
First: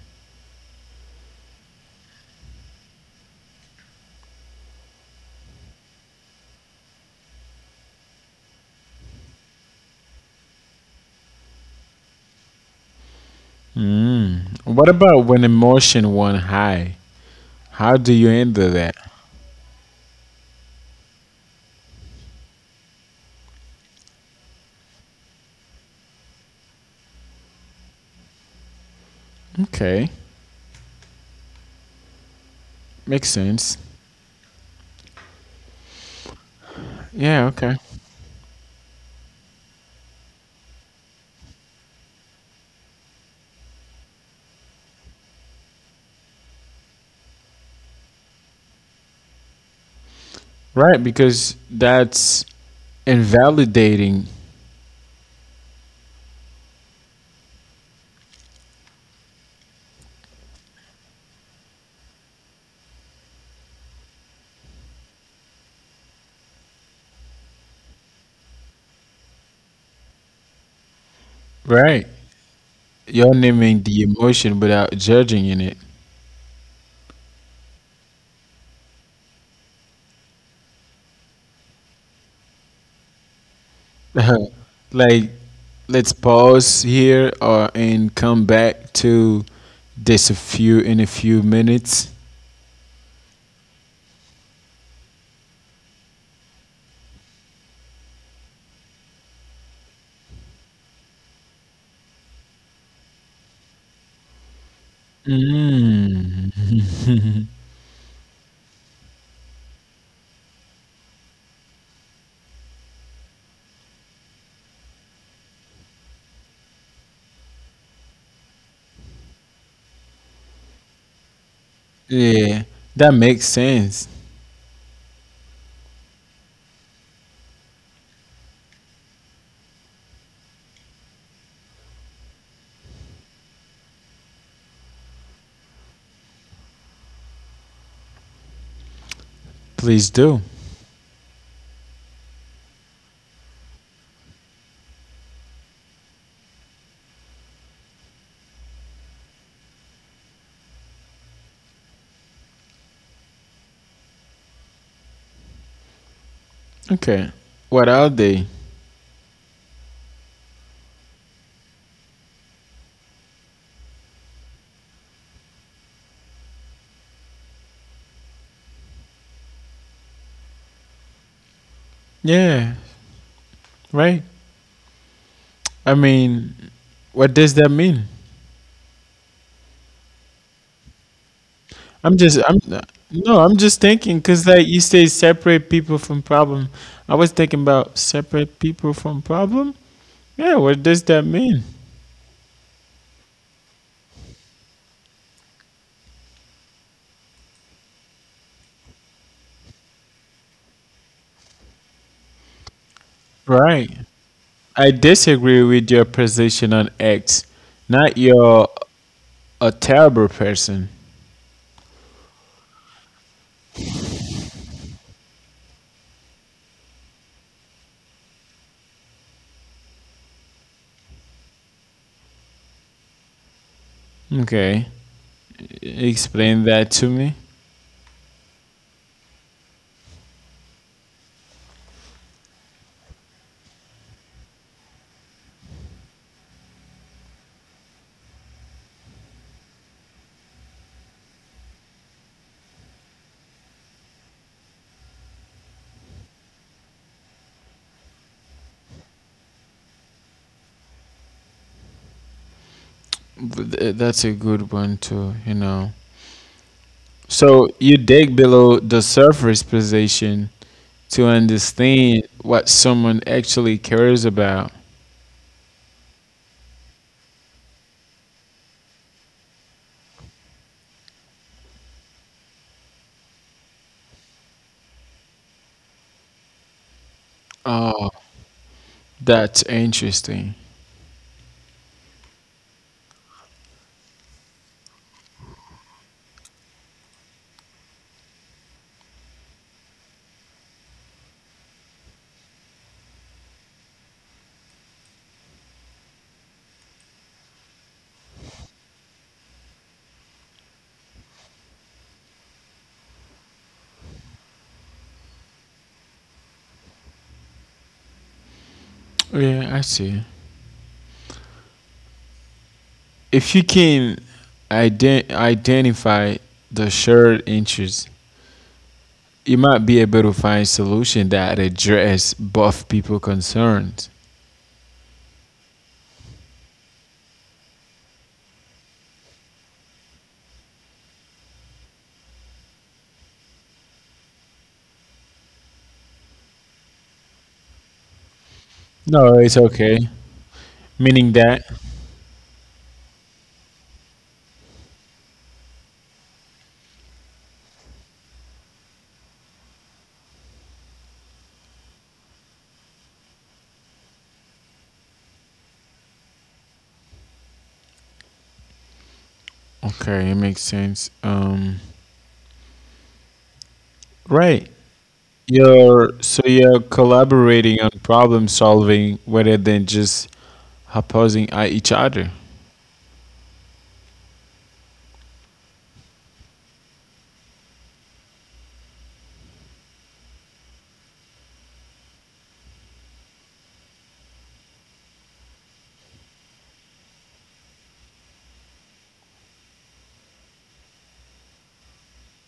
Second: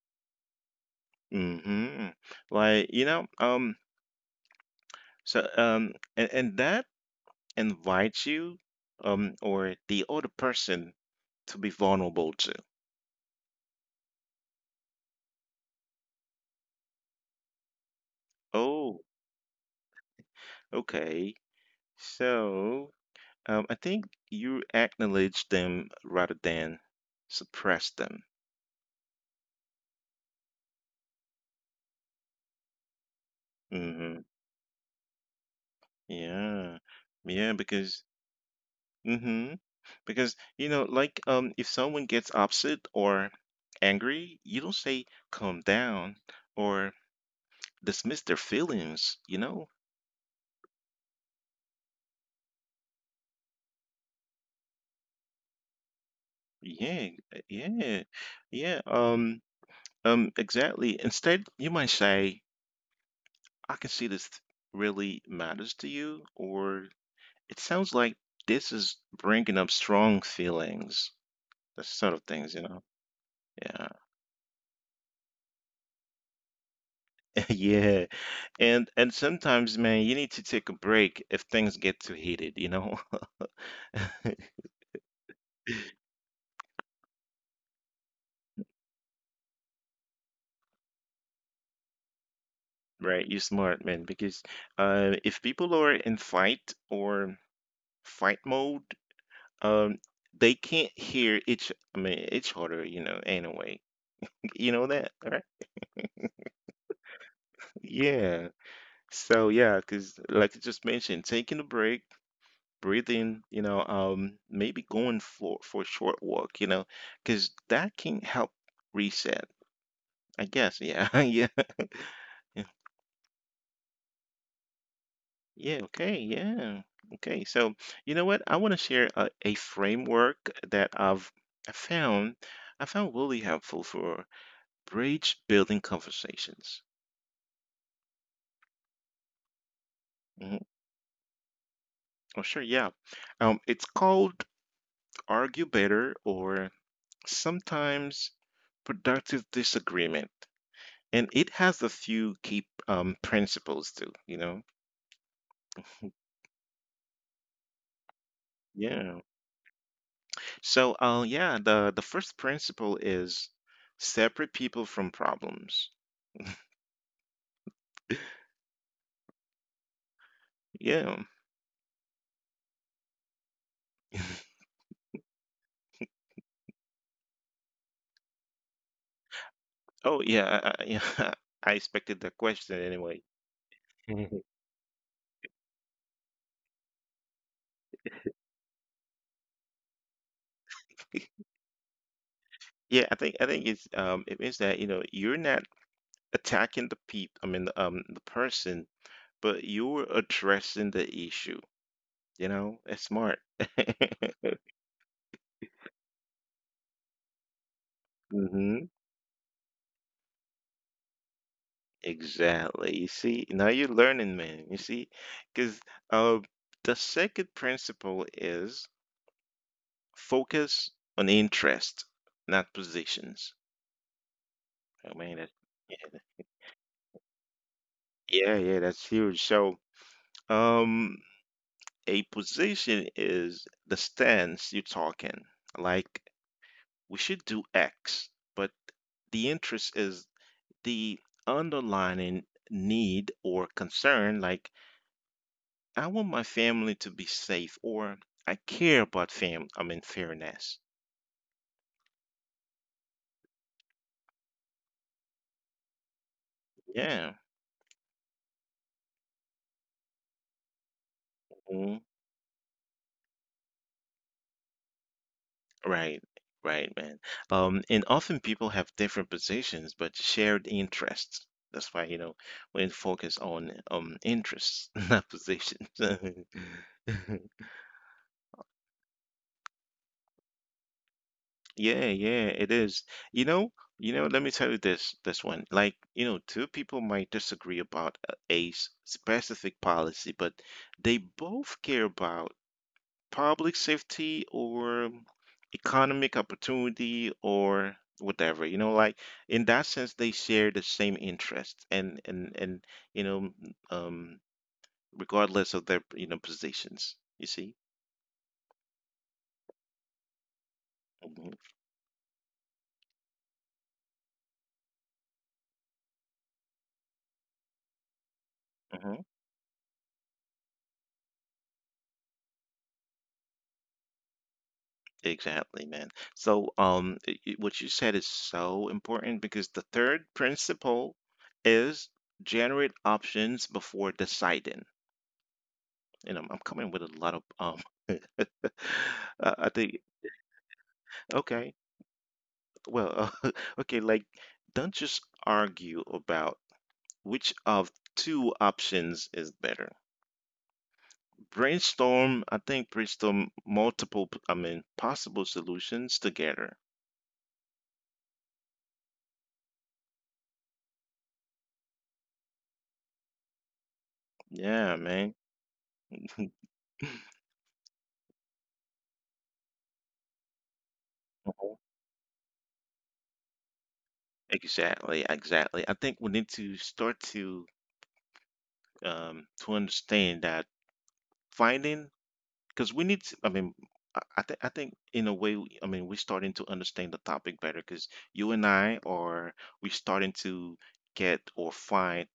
[SPEAKER 2] hmm Like, you know, so um and that invites you, or the other person to be vulnerable to.
[SPEAKER 1] Mm. What about when emotion won high? How do you handle that?
[SPEAKER 2] Oh, okay. So, I think you acknowledge them rather than suppress them.
[SPEAKER 1] Okay. Makes sense.
[SPEAKER 2] Mm-hmm. Yeah.
[SPEAKER 1] Yeah,
[SPEAKER 2] Yeah,
[SPEAKER 1] okay.
[SPEAKER 2] because mm-hmm. Because you know, like, if someone gets upset or angry, you don't say calm down, or dismiss their feelings, you know?
[SPEAKER 1] Right, because that's invalidating,
[SPEAKER 2] Yeah, yeah, yeah. Exactly. Instead, you might say, I can see this really matters to you, or it sounds like this is bringing up strong feelings, that
[SPEAKER 1] right?
[SPEAKER 2] sort of things, you know?
[SPEAKER 1] You're naming
[SPEAKER 2] Yeah,
[SPEAKER 1] the emotion without judging in it.
[SPEAKER 2] yeah. And sometimes, man, you need to take a break if things get too heated, you know?
[SPEAKER 1] like, let's pause here or and come back to this a few in a few minutes.
[SPEAKER 2] Right? You're smart, man, because, if people are in fight or fight mode, um, they can't hear each, I mean, each other, you know, anyway. You know that, right?
[SPEAKER 1] Mm.
[SPEAKER 2] Yeah. So yeah, because like I just mentioned, taking a break, breathing, you know, maybe going for a short walk, you know, because that can help reset, I guess. Yeah, yeah,
[SPEAKER 1] yeah, that makes sense.
[SPEAKER 2] yeah. Okay, yeah. Okay. So you know what? I want to share a framework that I found I found really helpful for bridge building conversations.
[SPEAKER 1] Please do.
[SPEAKER 2] hmm Oh, sure. Yeah. It's called argue better, or sometimes, productive disagreement. And it has a few key, principles too, you know?
[SPEAKER 1] Okay. What are they?
[SPEAKER 2] Yeah. So, yeah, the first principle is separate people from problems. Yeah.
[SPEAKER 1] Yeah, right. I mean, what does that mean?
[SPEAKER 2] Oh, yeah, yeah. I
[SPEAKER 1] I'm
[SPEAKER 2] expected
[SPEAKER 1] just,
[SPEAKER 2] that
[SPEAKER 1] I'm
[SPEAKER 2] question anyway.
[SPEAKER 1] no, I'm just thinking because like you say, separate people from problem. I was thinking about separate people from problem. Yeah, what does that mean?
[SPEAKER 2] Yeah, I think it's, it means that, you know, you're not attacking the peep. I mean the person, but you're addressing the issue. You know, that's smart.
[SPEAKER 1] Right. I disagree with your position on X. Not you're
[SPEAKER 2] Mm-hmm.
[SPEAKER 1] a terrible person.
[SPEAKER 2] Exactly. You see, now you're learning, man. You see, because, uh, the second principle is focus on interest, not positions.
[SPEAKER 1] Okay.
[SPEAKER 2] I mean, that, yeah,
[SPEAKER 1] Explain that to me.
[SPEAKER 2] yeah, yeah, that's huge. So, um, a position is the stance you're talking. Like, we should do X, but the interest is the underlining need or concern. Like, I want my family to be safe, or I care about fam. I mean, fairness.
[SPEAKER 1] But that's a good one too, you know.
[SPEAKER 2] Yeah.
[SPEAKER 1] So you dig below the surface position to
[SPEAKER 2] Mhm.
[SPEAKER 1] understand what someone actually cares about.
[SPEAKER 2] Right. Right, man. And often people have different positions but shared interests. That's why, you know, we focus on, interests, not positions.
[SPEAKER 1] That's interesting.
[SPEAKER 2] Yeah, yeah, it is. You know, Let me tell you this one. Like, you know, two people might disagree about a specific policy, but they both care about public safety, or economic opportunity, or whatever, you know, like, in that sense they share the same interests, and you know, um regardless of their, you know, positions, you see.
[SPEAKER 1] Yeah, I see.
[SPEAKER 2] hmm
[SPEAKER 1] If you can identify the shared interest,
[SPEAKER 2] hmm
[SPEAKER 1] you might be able to find solution that address both people concerned.
[SPEAKER 2] exactly, man. So, what you said is so important because the third principle is generate options before deciding. You know, I'm coming with a lot of,
[SPEAKER 1] No, it's
[SPEAKER 2] I think,
[SPEAKER 1] okay. Meaning that.
[SPEAKER 2] okay. Well, okay, like, don't just argue about which of two options is better. Brainstorm, I think brainstorm multiple, I mean, possible solutions together.
[SPEAKER 1] Okay, it makes sense. Right.
[SPEAKER 2] Yeah, man.
[SPEAKER 1] You're collaborating on problem solving rather than just opposing at
[SPEAKER 2] Mhm.
[SPEAKER 1] each other.
[SPEAKER 2] Exactly, exactly. I think we need to start to, to understand that finding, because we need to, I mean, I think in a way, I mean, we're starting to understand the topic better because you and I are, we are starting to get or find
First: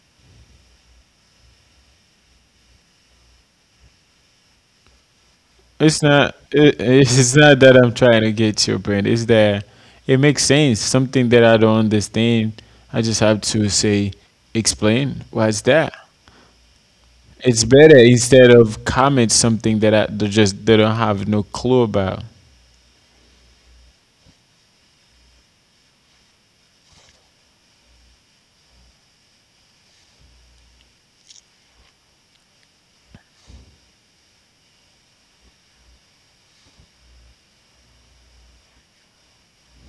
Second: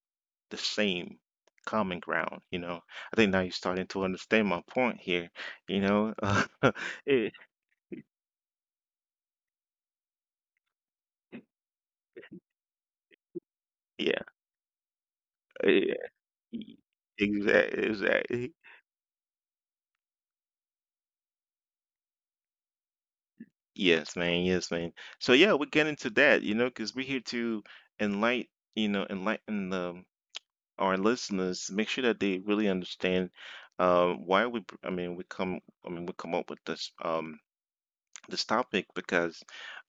[SPEAKER 2] the same common ground, you know. I think now you're starting to understand my point here, you
[SPEAKER 1] It's
[SPEAKER 2] know.
[SPEAKER 1] not.
[SPEAKER 2] Eh,
[SPEAKER 1] It's not that I'm trying to get your brain. It's that it makes sense. Something that I don't understand, I just have to say,
[SPEAKER 2] yeah,
[SPEAKER 1] explain. Why's that? It's
[SPEAKER 2] exactly,
[SPEAKER 1] better
[SPEAKER 2] exactly.
[SPEAKER 1] instead of comment something that I that just they don't have no clue about.
[SPEAKER 2] Yes, man. Yes, man. So yeah, we're getting to that, you know, because we're here to enlighten, enlighten the our listeners, make sure that they really understand why we come up with this this topic because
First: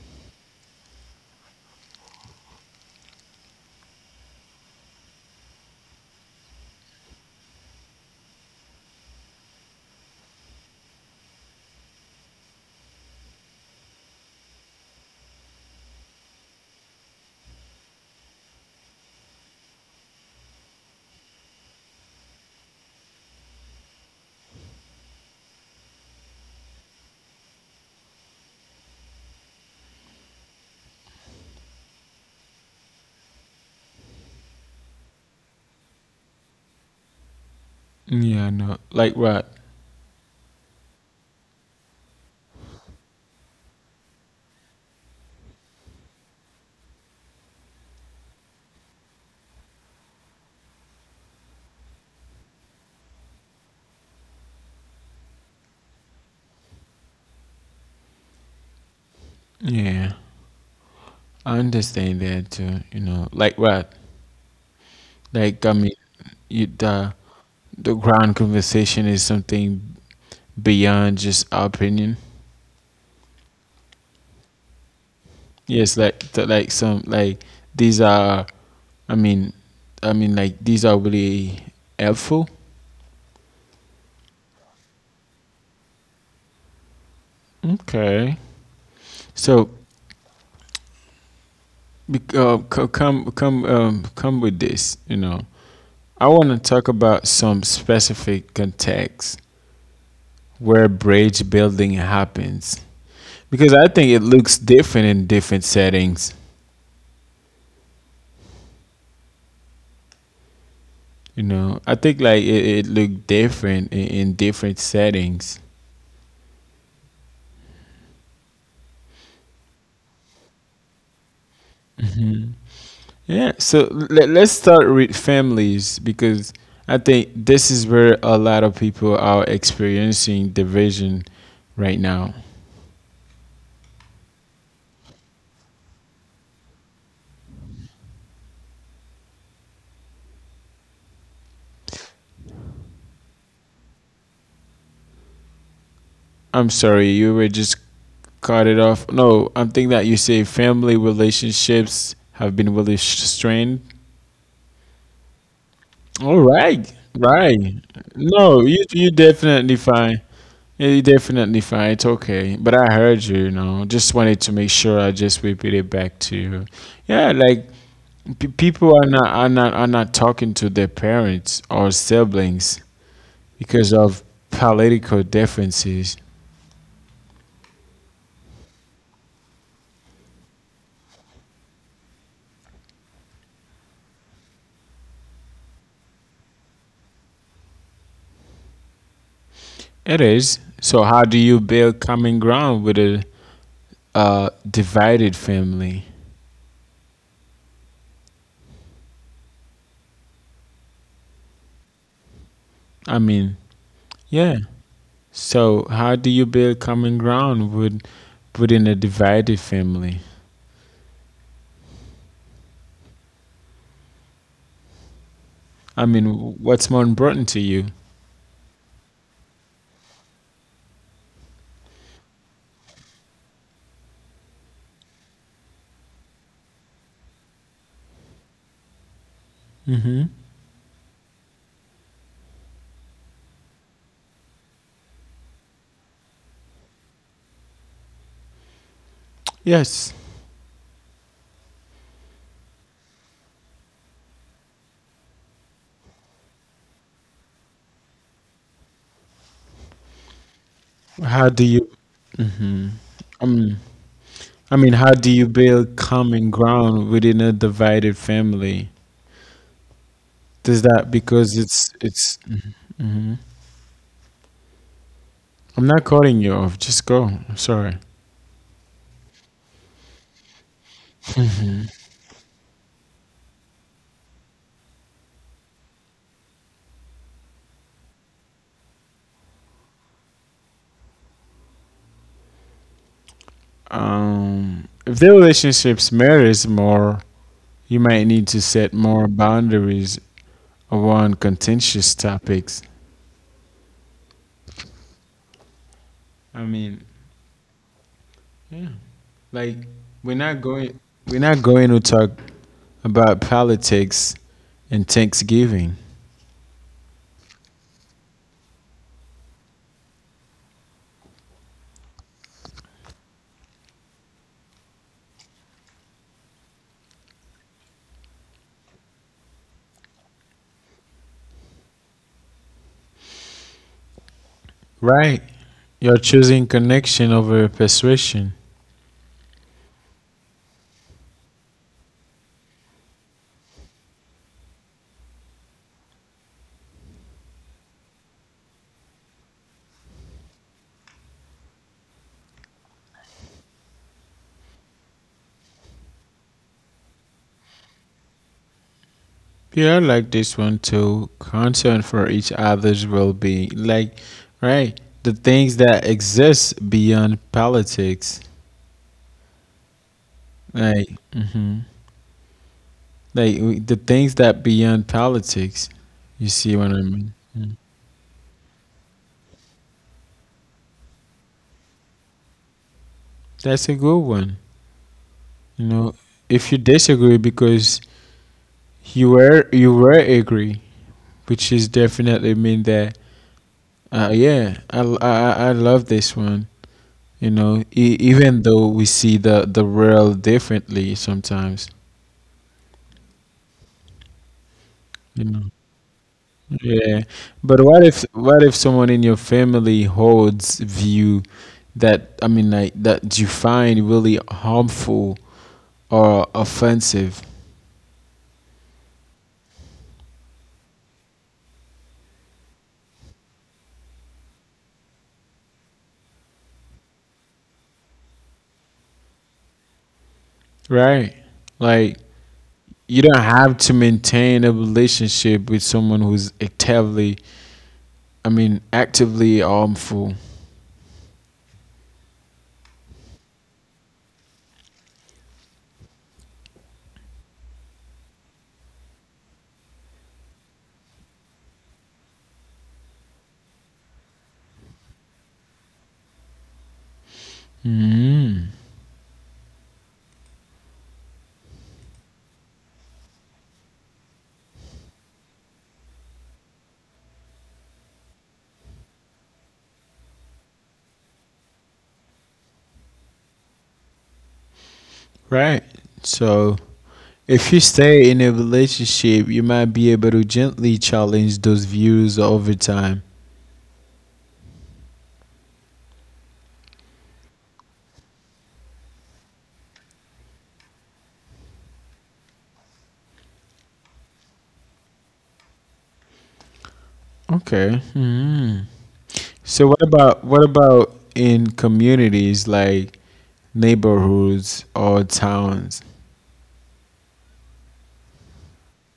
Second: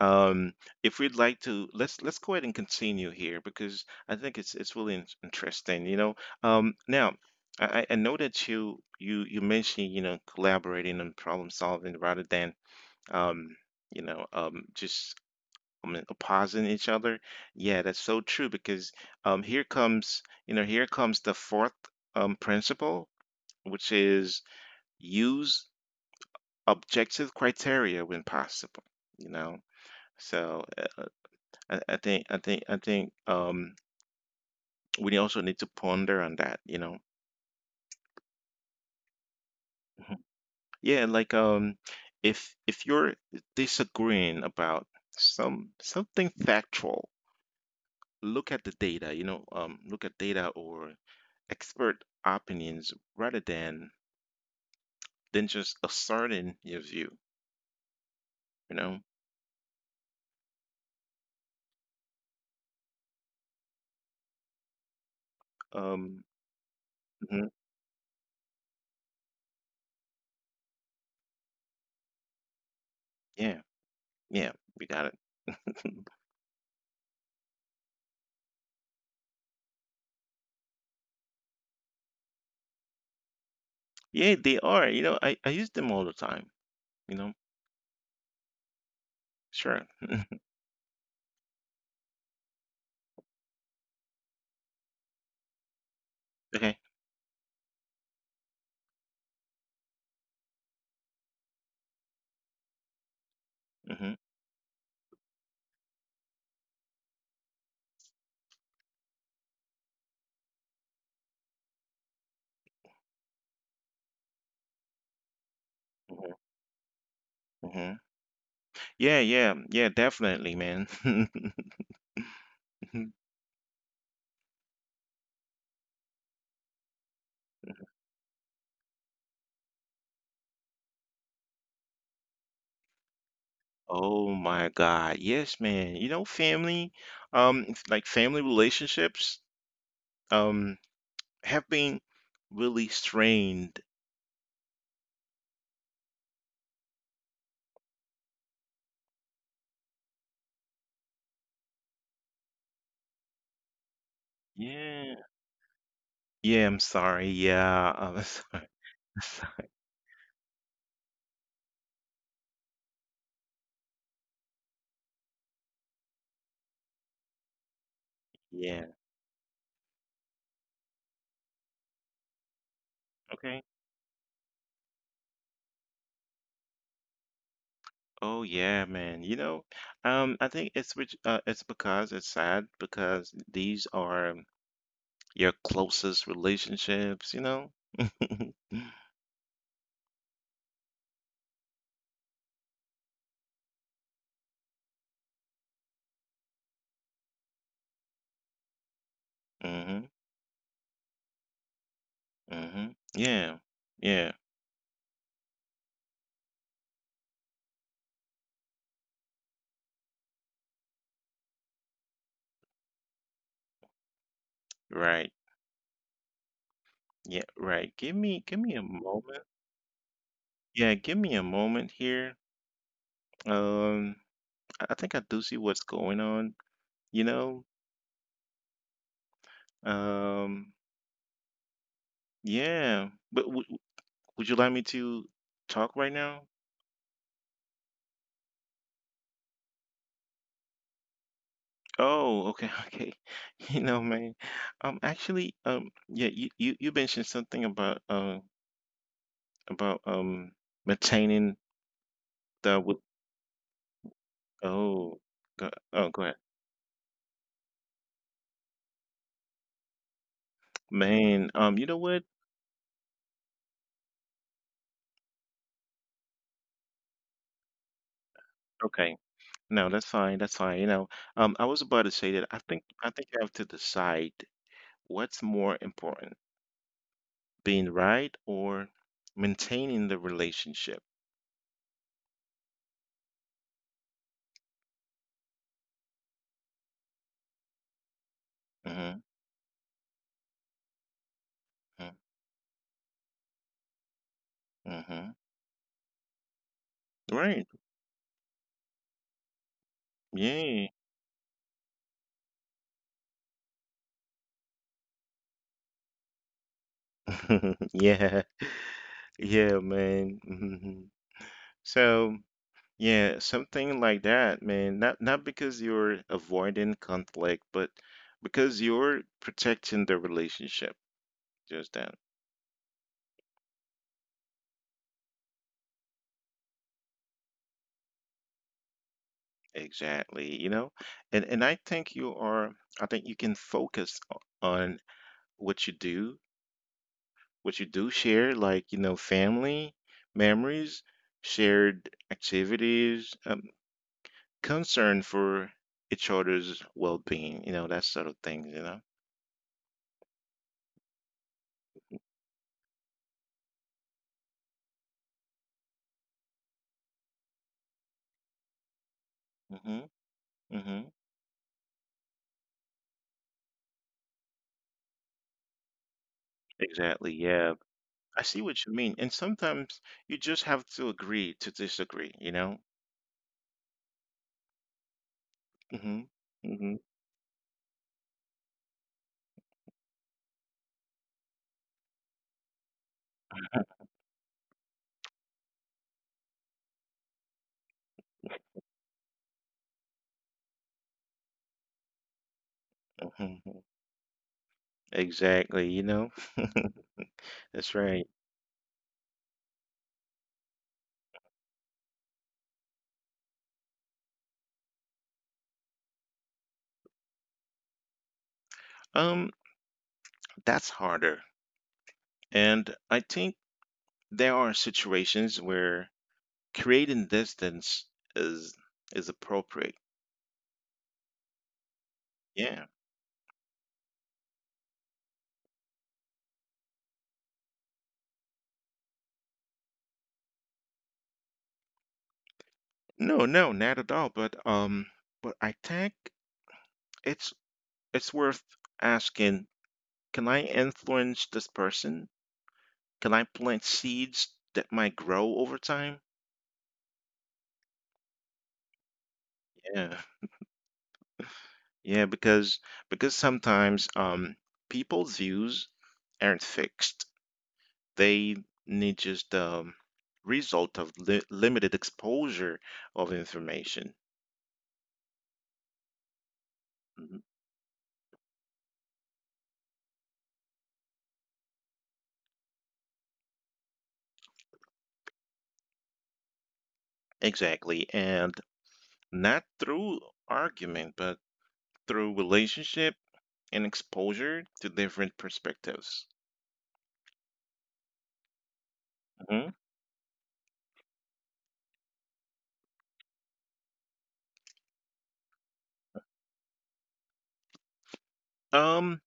[SPEAKER 2] um, if we'd like to, let's go ahead and continue here because I think it's it's really interesting, you know. Now, I know that you mentioned, you know, collaborating and problem solving rather than, um, just pausing each other. Yeah, that's so true because, here comes, you know, here comes the fourth principle, which is use objective criteria when possible. You know, so I think I think I think we also need to ponder on that. You know.
[SPEAKER 1] Yeah, no. Like what?
[SPEAKER 2] Mhm. Yeah, like, if you're disagreeing about something factual, look at the data. You know, look at data or expert opinions rather than just asserting your view, you know
[SPEAKER 1] Yeah, I understand that too. You know, like what? Like I mean,
[SPEAKER 2] um
[SPEAKER 1] you, the
[SPEAKER 2] mhm.
[SPEAKER 1] ground conversation is something beyond just our opinion.
[SPEAKER 2] Yeah yeah we got it.
[SPEAKER 1] Yes, like like some like these are. I mean, I mean like these are really helpful.
[SPEAKER 2] Yeah, they are. You know, I use them all the time, you know.
[SPEAKER 1] Okay.
[SPEAKER 2] Sure.
[SPEAKER 1] So come with this. You know, I want to
[SPEAKER 2] Okay.
[SPEAKER 1] talk about some specific context where bridge building happens because I think it
[SPEAKER 2] Hmm.
[SPEAKER 1] looks different in different settings. You know, I think like it looked different in different settings.
[SPEAKER 2] Hmm. Yeah, yeah, yeah, definitely, man.
[SPEAKER 1] Yeah, so let, let's start with families because I think this is where a lot of people are experiencing division right now.
[SPEAKER 2] Oh my God. Yes, man. You know, family, it's like family relationships, um, have been really strained.
[SPEAKER 1] I'm sorry, you were just cut it off. No, I'm thinking that you say family relationships have been really strained.
[SPEAKER 2] Yeah.
[SPEAKER 1] All right,
[SPEAKER 2] Yeah, I'm
[SPEAKER 1] right.
[SPEAKER 2] sorry. Yeah.
[SPEAKER 1] No, you you definitely fine. Yeah, you definitely fine. It's okay. But I heard you, you know. Just wanted to make sure I just repeat it back to you. Yeah, like people are
[SPEAKER 2] Yeah.
[SPEAKER 1] not, are not talking to their parents or siblings
[SPEAKER 2] Okay.
[SPEAKER 1] because of political differences.
[SPEAKER 2] Oh yeah, man. You know, I think it's sad because these are your closest relationships. You know.
[SPEAKER 1] It is. So how do you build common ground with a divided family?
[SPEAKER 2] Mm-hmm.
[SPEAKER 1] I
[SPEAKER 2] Mm-hmm.
[SPEAKER 1] mean,
[SPEAKER 2] Yeah.
[SPEAKER 1] yeah.
[SPEAKER 2] Yeah.
[SPEAKER 1] So how do you build common ground within a divided family? I mean,
[SPEAKER 2] Right.
[SPEAKER 1] what's more important to you?
[SPEAKER 2] Yeah. Right. Give me. Give me a moment. Yeah. Give me a moment here. Um. I think I do see what's going on. You know.
[SPEAKER 1] Hmm.
[SPEAKER 2] Um. Yeah. But would you like me to talk right now?
[SPEAKER 1] Yes.
[SPEAKER 2] Oh, okay, okay. You know, man. Actually, yeah, you mentioned something about about um
[SPEAKER 1] How do you?
[SPEAKER 2] maintaining the with
[SPEAKER 1] Um, I mean, how do you
[SPEAKER 2] oh
[SPEAKER 1] build
[SPEAKER 2] go, oh
[SPEAKER 1] common
[SPEAKER 2] go ahead.
[SPEAKER 1] ground within a divided family? Does that because
[SPEAKER 2] Man, you know
[SPEAKER 1] it's
[SPEAKER 2] what?
[SPEAKER 1] I'm not cutting you off. Just go. I'm sorry.
[SPEAKER 2] Okay. No, that's fine, that's fine. You know, I was about to say that I think you have to decide what's more important, being right or maintaining the relationship.
[SPEAKER 1] Um, if the relationships matters more, you might need to set
[SPEAKER 2] Mm-hmm.
[SPEAKER 1] more boundaries around contentious
[SPEAKER 2] Mm-hmm.
[SPEAKER 1] topics.
[SPEAKER 2] Mm-hmm.
[SPEAKER 1] I mean,
[SPEAKER 2] Right.
[SPEAKER 1] yeah. Like we're not
[SPEAKER 2] Yeah.
[SPEAKER 1] going we're not going to talk about politics and Thanksgiving.
[SPEAKER 2] Yeah. Yeah, man. Mhm. So, yeah, something like that, man. Not because you're avoiding conflict, but because you're protecting the relationship. Just that.
[SPEAKER 1] Right. You're choosing connection over persuasion.
[SPEAKER 2] Exactly, you know? And I think you are, I think you can focus on what you do, what you do share, like, you know, family, memories, shared activities, concern for each other's well-being, you know, that sort of things, you know?
[SPEAKER 1] People like this one too. Concern for each other's well being. Like, right, the things that exist beyond politics.
[SPEAKER 2] Mm-hmm. Mhm.
[SPEAKER 1] Like, hmm, the things that beyond politics. You see what I
[SPEAKER 2] Exactly,
[SPEAKER 1] mean?
[SPEAKER 2] yeah.
[SPEAKER 1] Mm.
[SPEAKER 2] I see what you mean, and sometimes you just have to agree to disagree, you know?
[SPEAKER 1] That's a good one. You know,
[SPEAKER 2] Mhm.
[SPEAKER 1] if you
[SPEAKER 2] Mhm.
[SPEAKER 1] disagree because you were agree, which is definitely mean that. Yeah, I love this one. You know, even though we see the world differently sometimes,
[SPEAKER 2] Mhm.
[SPEAKER 1] you know.
[SPEAKER 2] Exactly, you know?
[SPEAKER 1] Yeah. But
[SPEAKER 2] That's
[SPEAKER 1] what
[SPEAKER 2] right.
[SPEAKER 1] if what if someone in your family holds view that I mean like that you find really harmful or offensive,
[SPEAKER 2] Um, that's harder. And I think there are situations where creating distance is is appropriate.
[SPEAKER 1] right? Like
[SPEAKER 2] Yeah.
[SPEAKER 1] you don't have to maintain a relationship with someone who's actively, I mean, actively harmful.
[SPEAKER 2] No, no, not at all. But, I think it's it's worth asking, can I influence this person? Can I plant seeds that might grow over time?
[SPEAKER 1] Mm,
[SPEAKER 2] Yeah. Yeah, because sometimes people's views aren't fixed. They need just result of li limited exposure of information.
[SPEAKER 1] right. So
[SPEAKER 2] Mhm.
[SPEAKER 1] if you stay in a relationship, you might be able to gently challenge those views over time.
[SPEAKER 2] Exactly. And not through argument, but through relationship and exposure to different perspectives.
[SPEAKER 1] Okay. Hmm.
[SPEAKER 2] Mhm.
[SPEAKER 1] So what about in communities like neighborhoods or towns?
[SPEAKER 2] Um,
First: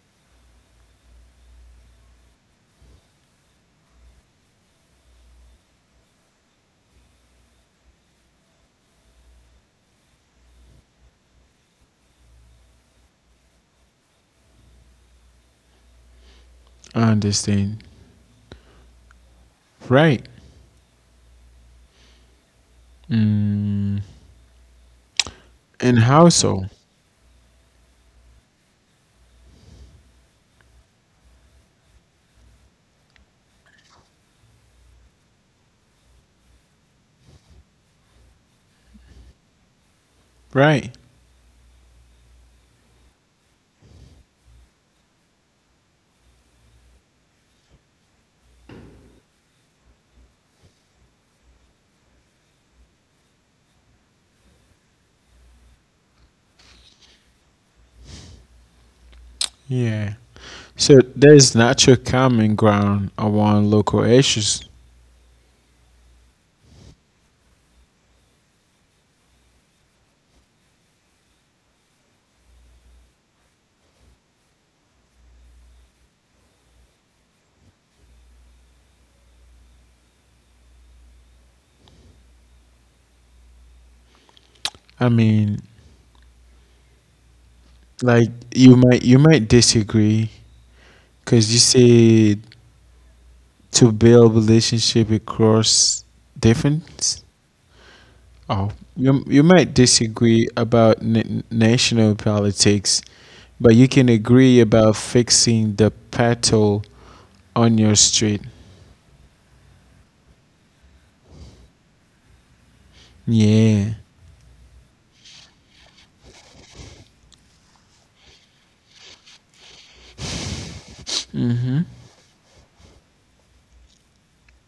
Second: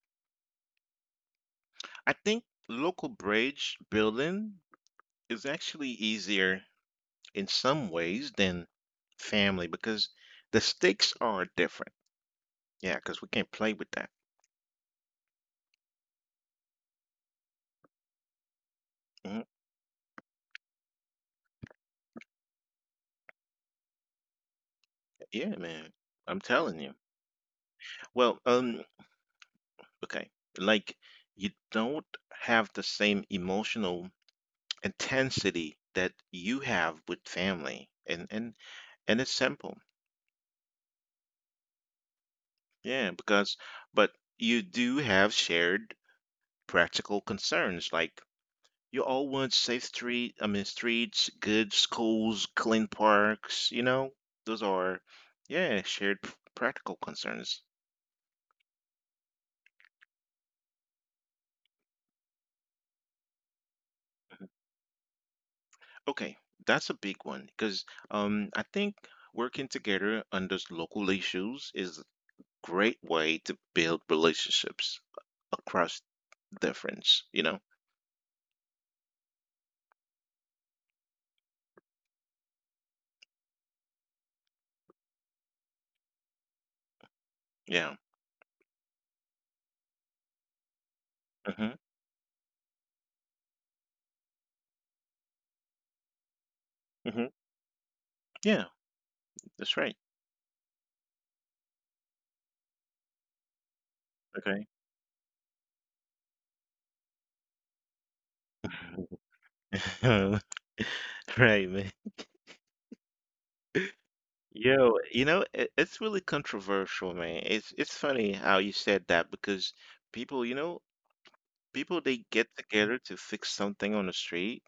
[SPEAKER 2] I think local bridge building is actually easier in some ways than family because the stakes are different. Yeah, because we can't play with that.
[SPEAKER 1] I understand.
[SPEAKER 2] Mhm.
[SPEAKER 1] Right. Mm.
[SPEAKER 2] Yeah, man.
[SPEAKER 1] In
[SPEAKER 2] I'm
[SPEAKER 1] household.
[SPEAKER 2] telling you. Well, okay. Like, you don't have the same emotional intensity that you have with family. And it's simple.
[SPEAKER 1] Right.
[SPEAKER 2] Yeah, because but you do have shared practical concerns like, you all want safe streets, good schools, clean parks, you know? Those are, yeah, shared practical concerns.
[SPEAKER 1] Yeah. So there's natural common ground around local issues.
[SPEAKER 2] Okay, that's a big one because, I think working together on those local issues is a great way to build relationships across difference, you know?
[SPEAKER 1] I mean,
[SPEAKER 2] Yeah.
[SPEAKER 1] like you might disagree because you
[SPEAKER 2] Hmm.
[SPEAKER 1] say to build relationship across difference.
[SPEAKER 2] Hmm. Yeah,
[SPEAKER 1] Oh, you might
[SPEAKER 2] that's right.
[SPEAKER 1] disagree about national politics, but you can agree
[SPEAKER 2] Okay.
[SPEAKER 1] about fixing the pothole on your street.
[SPEAKER 2] Right, man.
[SPEAKER 1] Yeah.
[SPEAKER 2] Yo, you know, it, it's really controversial, man. It's funny how you said that because people, you know, people they get together to fix something on the street,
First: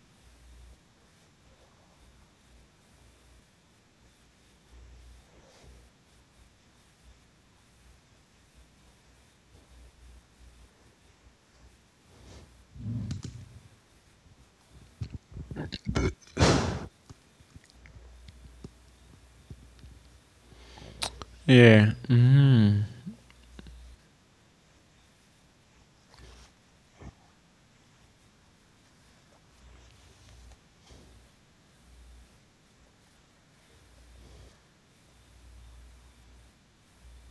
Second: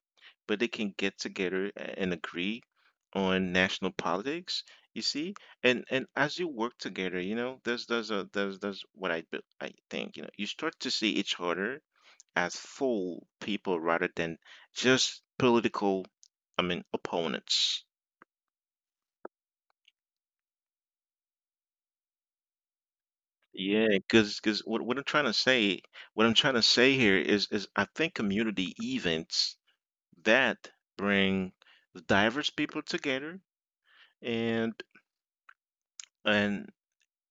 [SPEAKER 2] but they can get together and agree on national politics, you see? And as you work together, you know, there's a there's there's what I be- I think, you know, you start to see each other as full people rather than just opponents.
[SPEAKER 1] Yeah. Mm.
[SPEAKER 2] Yeah, because what I'm trying to say here is I think community events that bring diverse people together and and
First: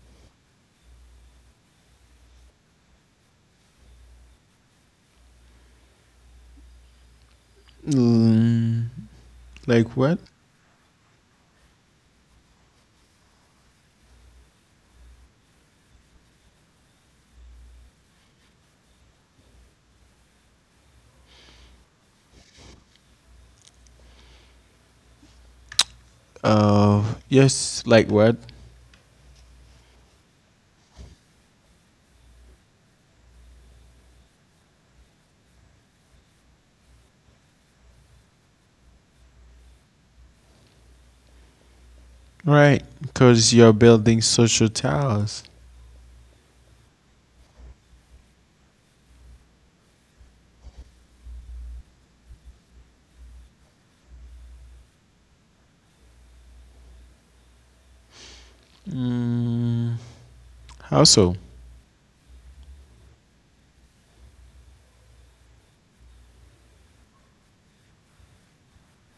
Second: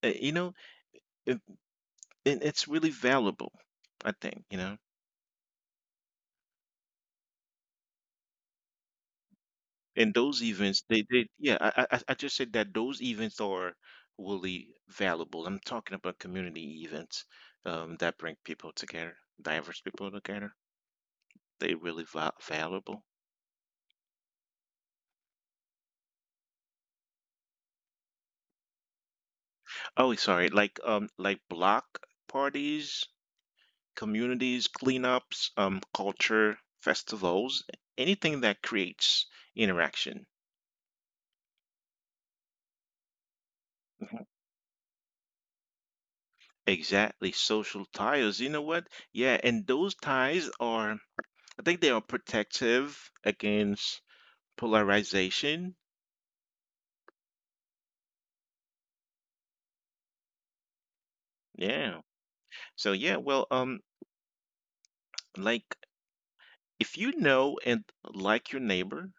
[SPEAKER 2] uh, you know it, and it's really valuable, I think, you know.
[SPEAKER 1] Mm. Like
[SPEAKER 2] And
[SPEAKER 1] what?
[SPEAKER 2] those events, they yeah, I just said that those events are really valuable. I'm talking about community events, that bring people together, diverse people together. They really va valuable.
[SPEAKER 1] Uh, yes. Like what?
[SPEAKER 2] Oh, sorry. Like, like block parties, communities, cleanups, culture festivals, anything that creates interaction.
[SPEAKER 1] Right, because you're
[SPEAKER 2] Mhm.
[SPEAKER 1] building social towers.
[SPEAKER 2] Exactly, social ties. You know what? Yeah, and those ties are, I think they are protective against polarization.
[SPEAKER 1] Mm. How so?
[SPEAKER 2] Yeah. So yeah, well, like if you know and like your neighbor,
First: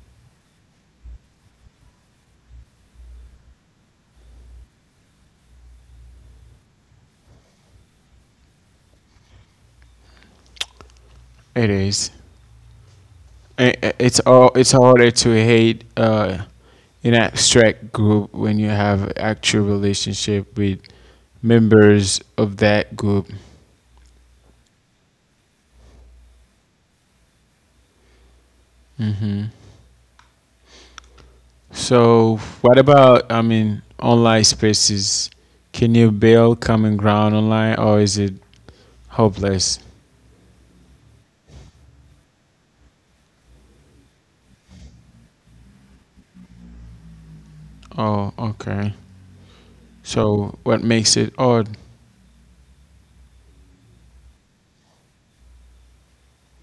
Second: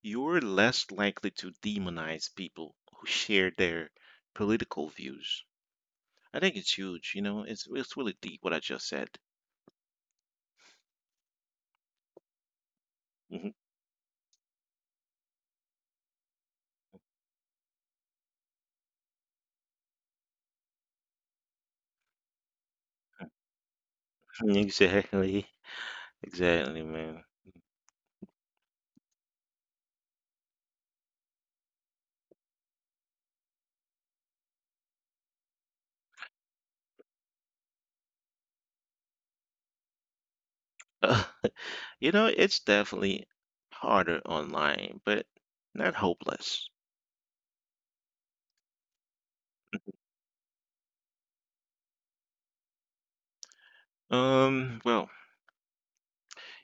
[SPEAKER 2] you're less likely to demonize people who share their political views. I think it's huge, you know, it's really deep what I just said.
[SPEAKER 1] It is.
[SPEAKER 2] Mhm.
[SPEAKER 1] It's all it's harder to hate an abstract group when you have actual relationship with members of that group.
[SPEAKER 2] Exactly. Exactly, man.
[SPEAKER 1] Hmm. So what about I mean online spaces? Can you build common ground online, or is it hopeless?
[SPEAKER 2] You know, it's definitely harder online, but not hopeless.
[SPEAKER 1] Oh, okay. So what makes it odd,
[SPEAKER 2] Well,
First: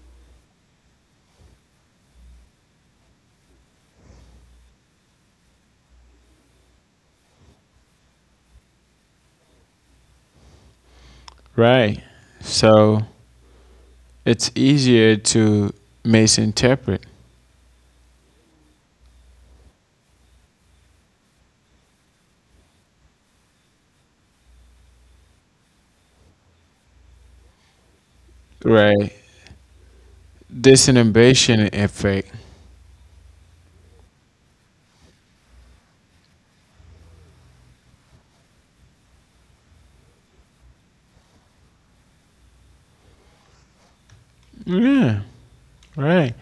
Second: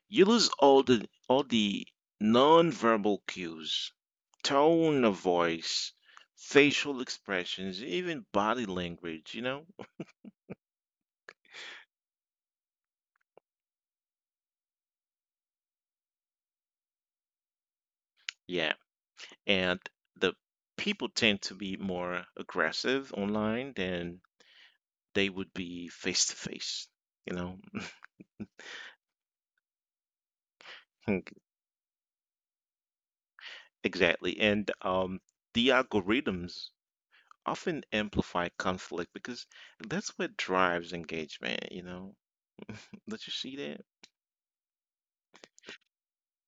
[SPEAKER 2] you lose all the nonverbal cues, tone of voice, facial expressions, even body language, you know?
[SPEAKER 1] right? So it's easier to misinterpret,
[SPEAKER 2] Yeah. And the people tend to be more aggressive online than they would be face to face, you know.
[SPEAKER 1] right? This innovation effect.
[SPEAKER 2] Exactly. And the algorithms often amplify conflict because that's what drives engagement, you know. Did you see that?
[SPEAKER 1] Yeah, right.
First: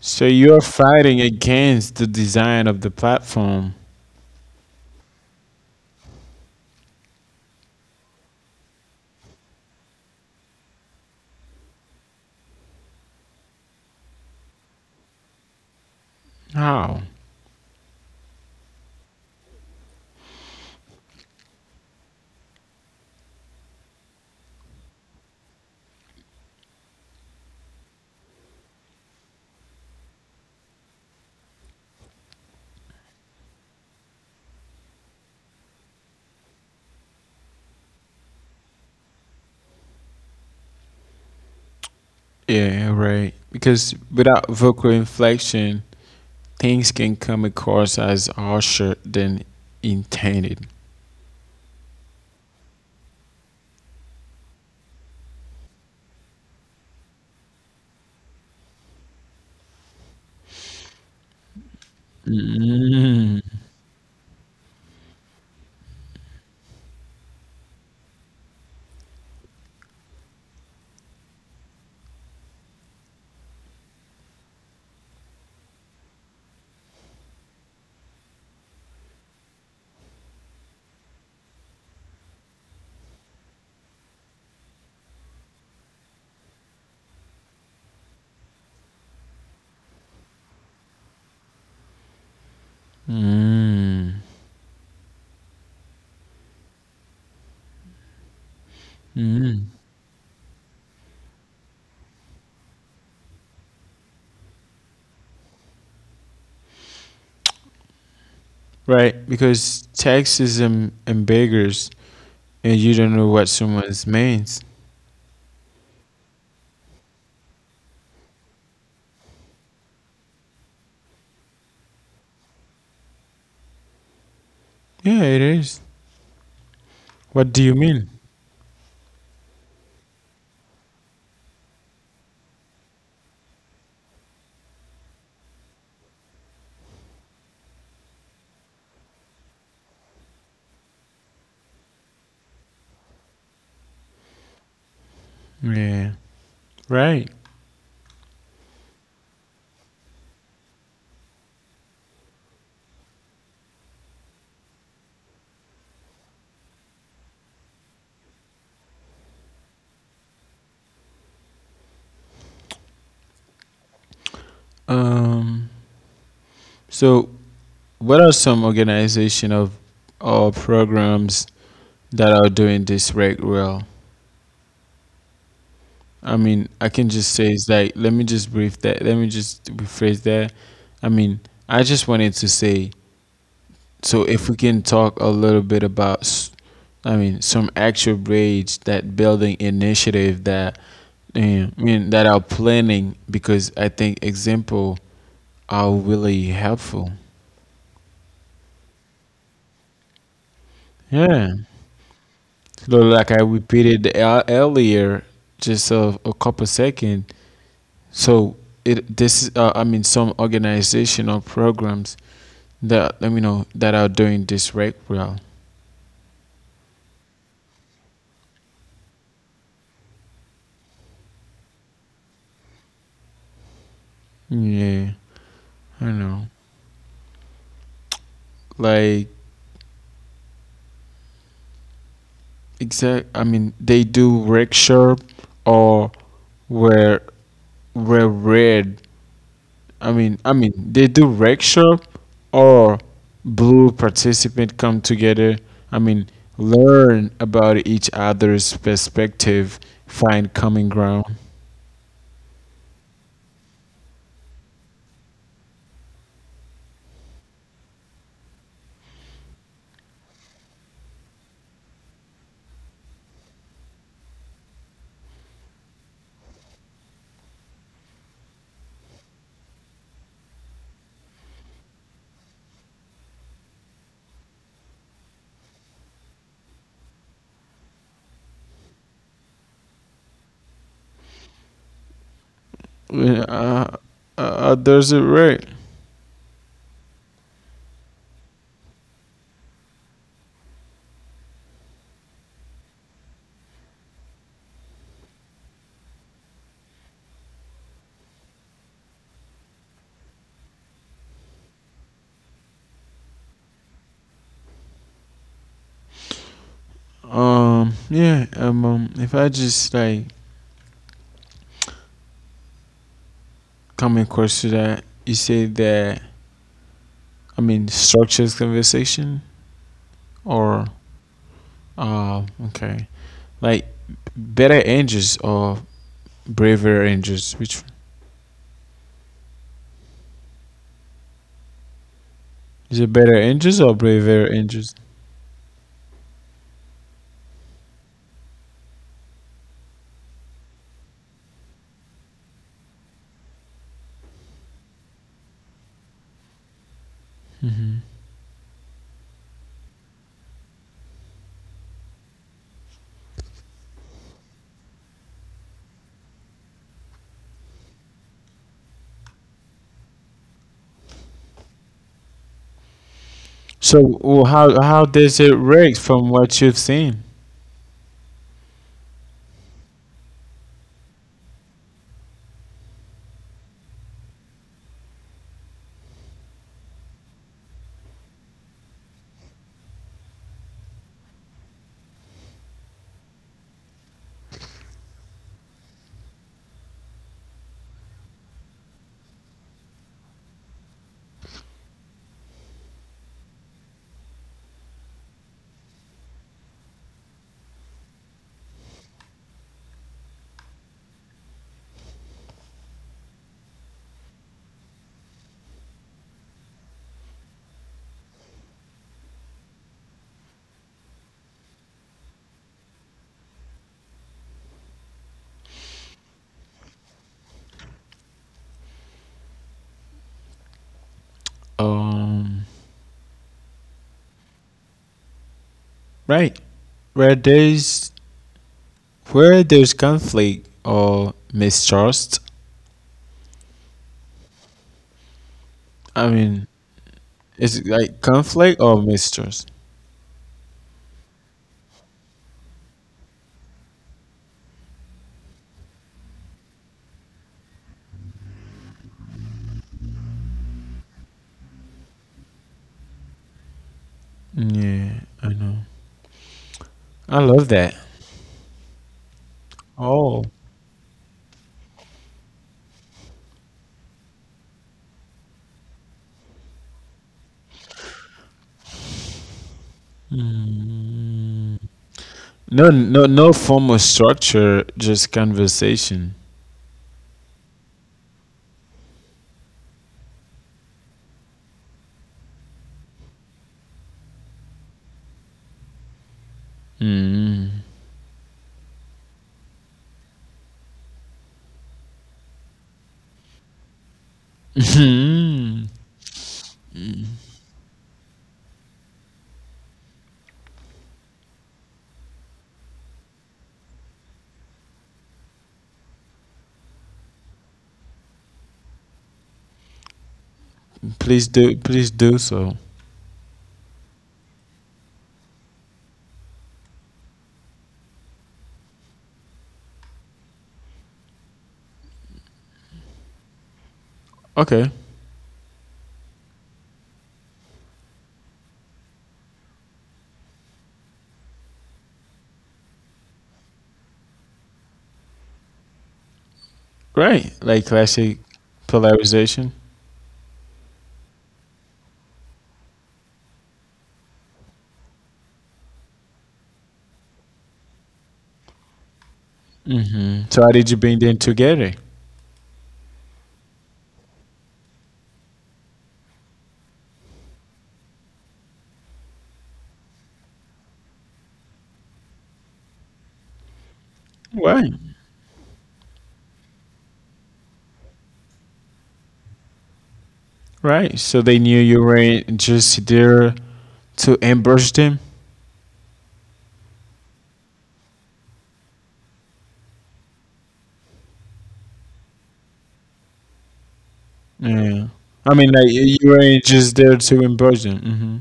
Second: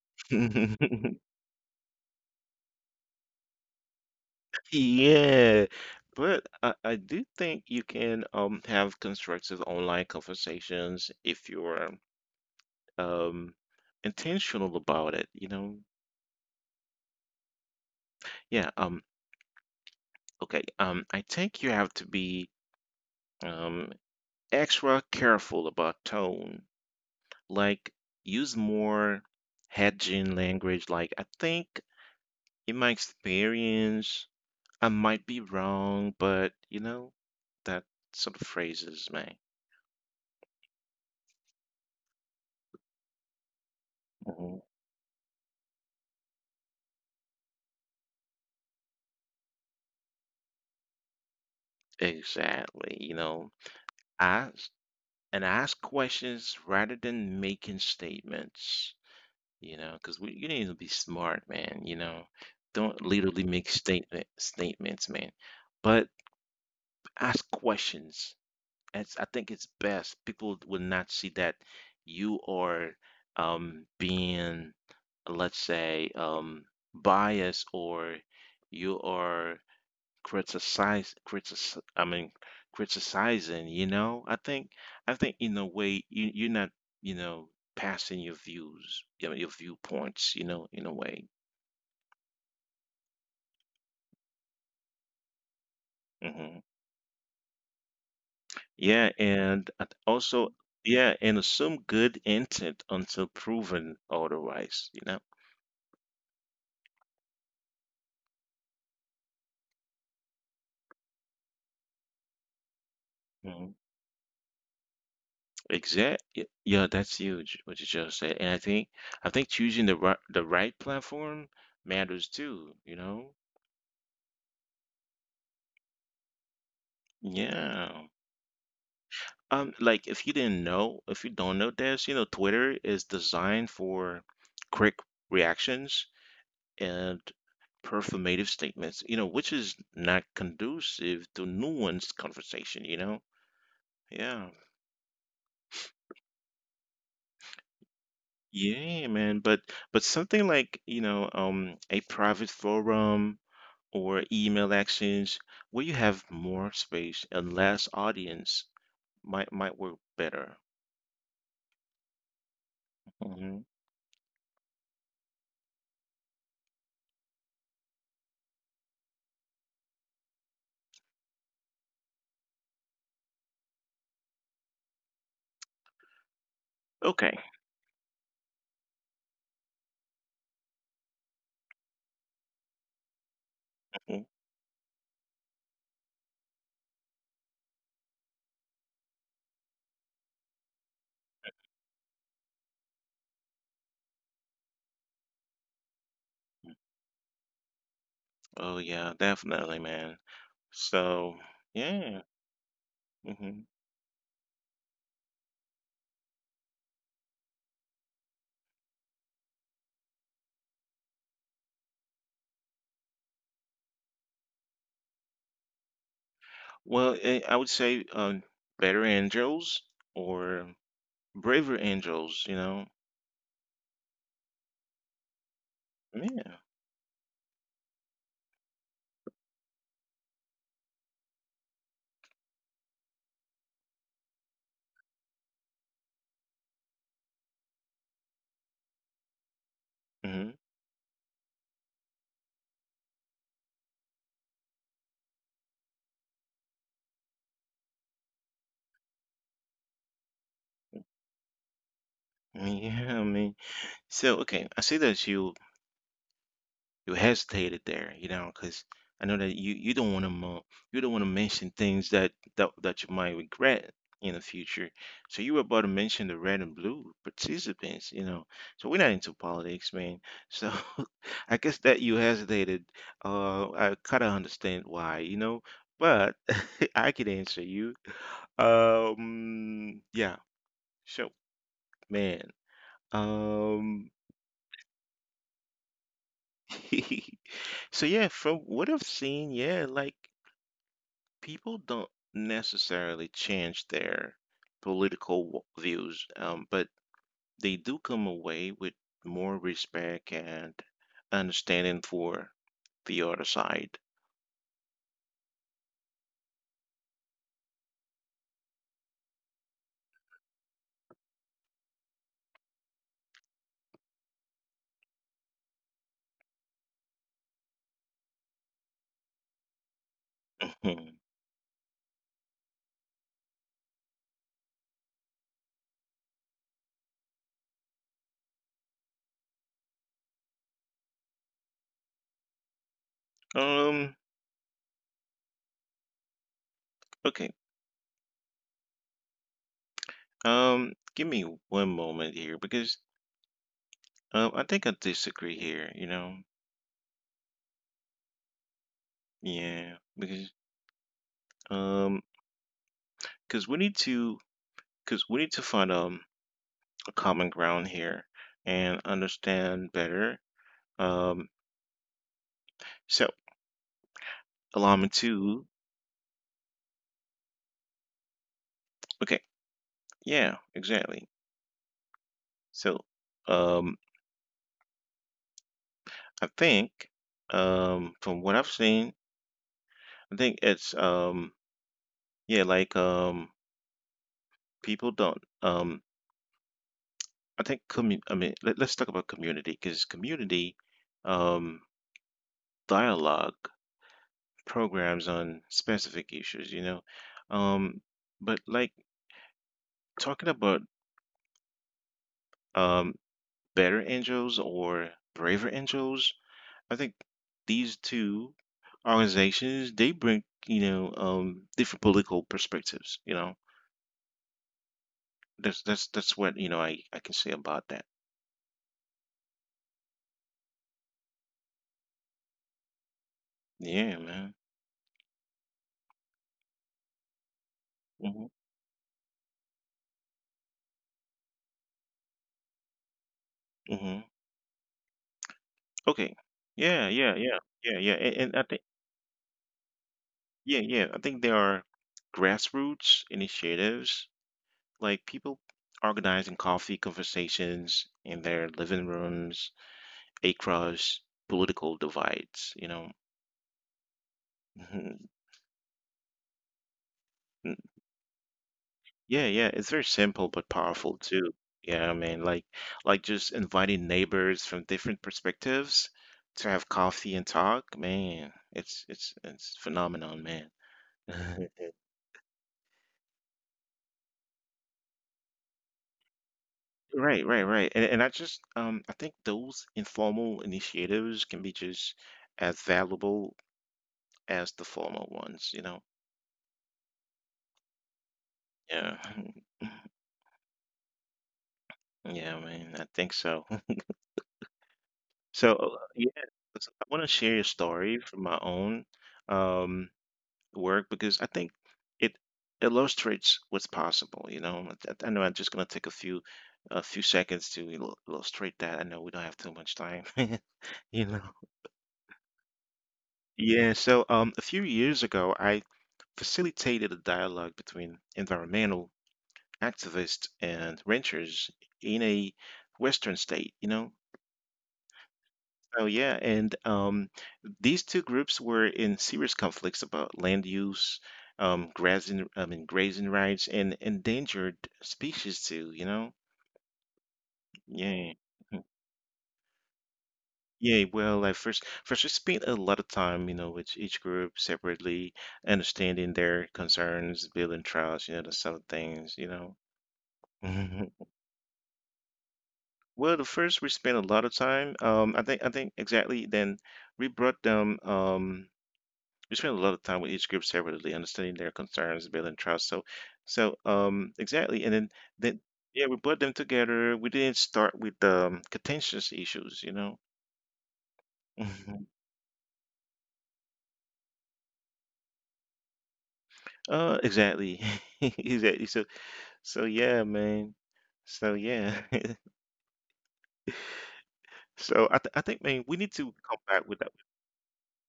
[SPEAKER 1] So you're fighting against the design of the platform.
[SPEAKER 2] Yeah, but I do think you can have constructive online conversations if you're um intentional about it, you know.
[SPEAKER 1] How?
[SPEAKER 2] Yeah. Okay I think you have to be um extra careful about tone, like, use more hedging language, like, I think, in my experience, I might be wrong, but you know, that sort of phrases, man.
[SPEAKER 1] Yeah, right. Because without
[SPEAKER 2] Mhm.
[SPEAKER 1] vocal inflection, things can come across as harsher than intended.
[SPEAKER 2] Exactly, you know. ask ask questions rather than making statements. You know, because we, you need to be smart, man. You know, don't literally make statements, man. But ask questions. It's, I think it's best. People will not see that you are being, let's say, biased or you are criticize critic I mean criticizing, you know. I think in a way you you're not, you know, passing your views, you know, your viewpoints, you know, in a way.
[SPEAKER 1] Mm.
[SPEAKER 2] Hmm. Yeah,
[SPEAKER 1] Mm.
[SPEAKER 2] and I th- also yeah, and assume good intent until proven otherwise, you know.
[SPEAKER 1] Right, because text is ambiguous and you don't know what
[SPEAKER 2] Mhm.
[SPEAKER 1] someone means.
[SPEAKER 2] Yeah, that's huge what you just said. And I think choosing the right platform matters too, you know?
[SPEAKER 1] Yeah, it is. What do you mean?
[SPEAKER 2] Yeah. If you don't know this, you know, Twitter is designed for quick reactions and performative statements, you know, which is not conducive to nuanced conversation, you know? Yeah.
[SPEAKER 1] Yeah, right.
[SPEAKER 2] Yeah, man. But something like, you know, a private forum or email actions where you have more space and less audience might work better. Hmm.
[SPEAKER 1] Um, so what are some organization of or programs that are doing this right well? I mean, I can just
[SPEAKER 2] Okay.
[SPEAKER 1] say it's like let me just brief that. Let me just rephrase that. I mean, I just wanted to say so
[SPEAKER 2] Mhm.
[SPEAKER 1] if we can talk a little bit about, s- I mean, some actual grades that building initiative that I mean that are planning because I think example are really helpful.
[SPEAKER 2] Oh yeah, definitely, man. So
[SPEAKER 1] Yeah.
[SPEAKER 2] yeah.
[SPEAKER 1] So like I
[SPEAKER 2] Hmm.
[SPEAKER 1] repeated earlier, just a couple second. So it this is, I mean some organizational programs that let me know that are doing this right well.
[SPEAKER 2] Well, I would say, Better Angels or Braver Angels. You know.
[SPEAKER 1] Yeah, I know.
[SPEAKER 2] Yeah.
[SPEAKER 1] Like exact. I mean they do workshop or where where read I
[SPEAKER 2] Hmm.
[SPEAKER 1] mean, they do rec shop or blue participant come together. I mean, learn about each other's perspective, find common ground.
[SPEAKER 2] Yeah. I mean, so okay. I see that you hesitated there, you know, because I know that you don't want to, you don't want to mention things that, that that you might regret in the future. So you were about to mention the red and blue participants, you know. So we're not into politics, man. So I guess that you hesitated. I kind of understand why, you know. But I can answer you. Yeah. So, man.
[SPEAKER 1] Uh, uh,
[SPEAKER 2] Um.
[SPEAKER 1] there's it right.
[SPEAKER 2] So yeah, from what I've seen, yeah, like, people don't necessarily change their political views, but they do come away with more respect and understanding for the other side.
[SPEAKER 1] Yeah. If I just like come across to that, you say that. I mean, structures conversation or
[SPEAKER 2] Mhm.
[SPEAKER 1] okay, like better angels or braver angels, which is it better engines or braver
[SPEAKER 2] Um,
[SPEAKER 1] engines?
[SPEAKER 2] okay. Give me one moment here because, I think I disagree here, you know? Yeah, because, um, because we need to because we need to find a common ground here and understand better. Um, so
[SPEAKER 1] So how
[SPEAKER 2] allow me
[SPEAKER 1] does it
[SPEAKER 2] to,
[SPEAKER 1] rate from what you've seen?
[SPEAKER 2] okay, yeah, exactly. So um i think um from what I've seen, I think it's, yeah like um people don't, I think commu- I mean let, let's talk about community because community um dialogue programs on specific issues, you know, um but like talking about, um Better Angels or Braver Angels, I think these two organizations they bring, you know, different political perspectives. You know, that's what, you know, I can say about that.
[SPEAKER 1] Um,
[SPEAKER 2] Yeah, man.
[SPEAKER 1] right. Where there's
[SPEAKER 2] Hmm.
[SPEAKER 1] where there's conflict or mistrust.
[SPEAKER 2] Hmm.
[SPEAKER 1] I
[SPEAKER 2] Okay.
[SPEAKER 1] mean,
[SPEAKER 2] Yeah, yeah,
[SPEAKER 1] is
[SPEAKER 2] yeah,
[SPEAKER 1] it like
[SPEAKER 2] yeah. And,
[SPEAKER 1] conflict
[SPEAKER 2] and I
[SPEAKER 1] or
[SPEAKER 2] think,
[SPEAKER 1] mistrust?
[SPEAKER 2] yeah. I think there are grassroots initiatives like people organizing coffee conversations in their living rooms across political divides. You know.
[SPEAKER 1] Yeah, I know. I love that.
[SPEAKER 2] Yeah, yeah, it's very
[SPEAKER 1] Oh.
[SPEAKER 2] simple but powerful too. Yeah, I mean, like, just inviting neighbors from different perspectives to have coffee and talk, man, it's phenomenon, man.
[SPEAKER 1] Mm. No, no, no formal structure, just conversation.
[SPEAKER 2] Right, right, right. And I just, I think those informal initiatives can be just as valuable as the formal ones, you know?
[SPEAKER 1] Mm.
[SPEAKER 2] Yeah. Yeah, man, I think so. So, yeah, so I want to share a story from my own. Um work because I think it illustrates what's possible. You know, I know I'm just gonna take a few, seconds to illustrate that. I know we don't have too much time. You
[SPEAKER 1] Please
[SPEAKER 2] know.
[SPEAKER 1] do, please do so.
[SPEAKER 2] Yeah, so, a few years ago, I facilitated a dialogue between environmental activists and ranchers in a Western state, you know.
[SPEAKER 1] Okay.
[SPEAKER 2] Oh yeah, and, these two groups were in serious conflicts about land use, grazing rights, and endangered species too. You know,
[SPEAKER 1] Right, like classic
[SPEAKER 2] yeah, mhm.
[SPEAKER 1] polarization.
[SPEAKER 2] Yeah. Well, I first first we spent a lot of time, you know, with each group separately, understanding their concerns, building trust, you know, the sort of things, you know.
[SPEAKER 1] Mm-hmm. So how did you bring them together?
[SPEAKER 2] Well, the first we spent a lot of time. I think exactly. Then we brought them. We spend a lot of time with each group separately, understanding their concerns, building trust. So, so
[SPEAKER 1] Right,
[SPEAKER 2] exactly, and then yeah, we put them together. We didn't start with, contentious issues, you know.
[SPEAKER 1] right. So they knew you
[SPEAKER 2] Mhm.
[SPEAKER 1] weren't just there to ambush them.
[SPEAKER 2] Uh, exactly, exactly. So, so yeah, man. So yeah.
[SPEAKER 1] Yeah,
[SPEAKER 2] So
[SPEAKER 1] I
[SPEAKER 2] I
[SPEAKER 1] mean,
[SPEAKER 2] think,
[SPEAKER 1] like
[SPEAKER 2] man,
[SPEAKER 1] you
[SPEAKER 2] we need to
[SPEAKER 1] weren't
[SPEAKER 2] come
[SPEAKER 1] just there
[SPEAKER 2] back with that.
[SPEAKER 1] to ambush them. Mm-hmm.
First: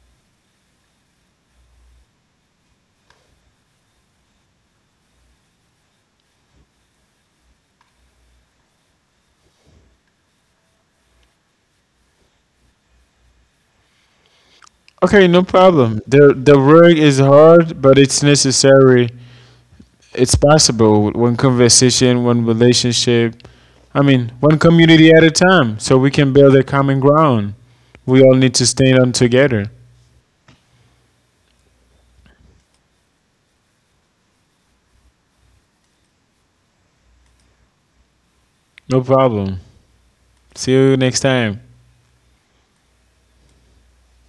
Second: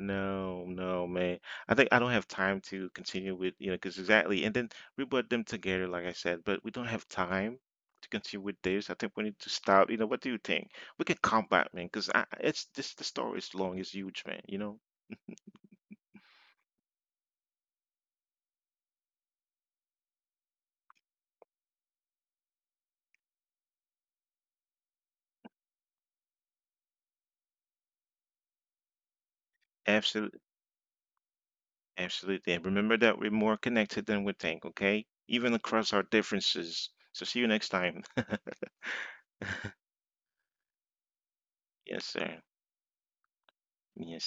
[SPEAKER 2] No, no, man. I think I don't have time to continue with, you know, because exactly. And then we put them together, like I said, but we don't have time to continue with this. I think we need to stop. You know, what do you think? We can come back, man, because it's this, the story is long, it's huge, man, you know?
[SPEAKER 1] Okay, no problem. The work is hard, but it's necessary. It's possible. With One conversation, one relationship. I mean, one community at a time. So we can build a common ground. We all need to stand on together.
[SPEAKER 2] Absolutely. Absolutely. And remember that we're more connected than we think, okay? Even across our differences. So see you next time.
[SPEAKER 1] No problem. See you next time.
[SPEAKER 2] Yes, sir. Yes,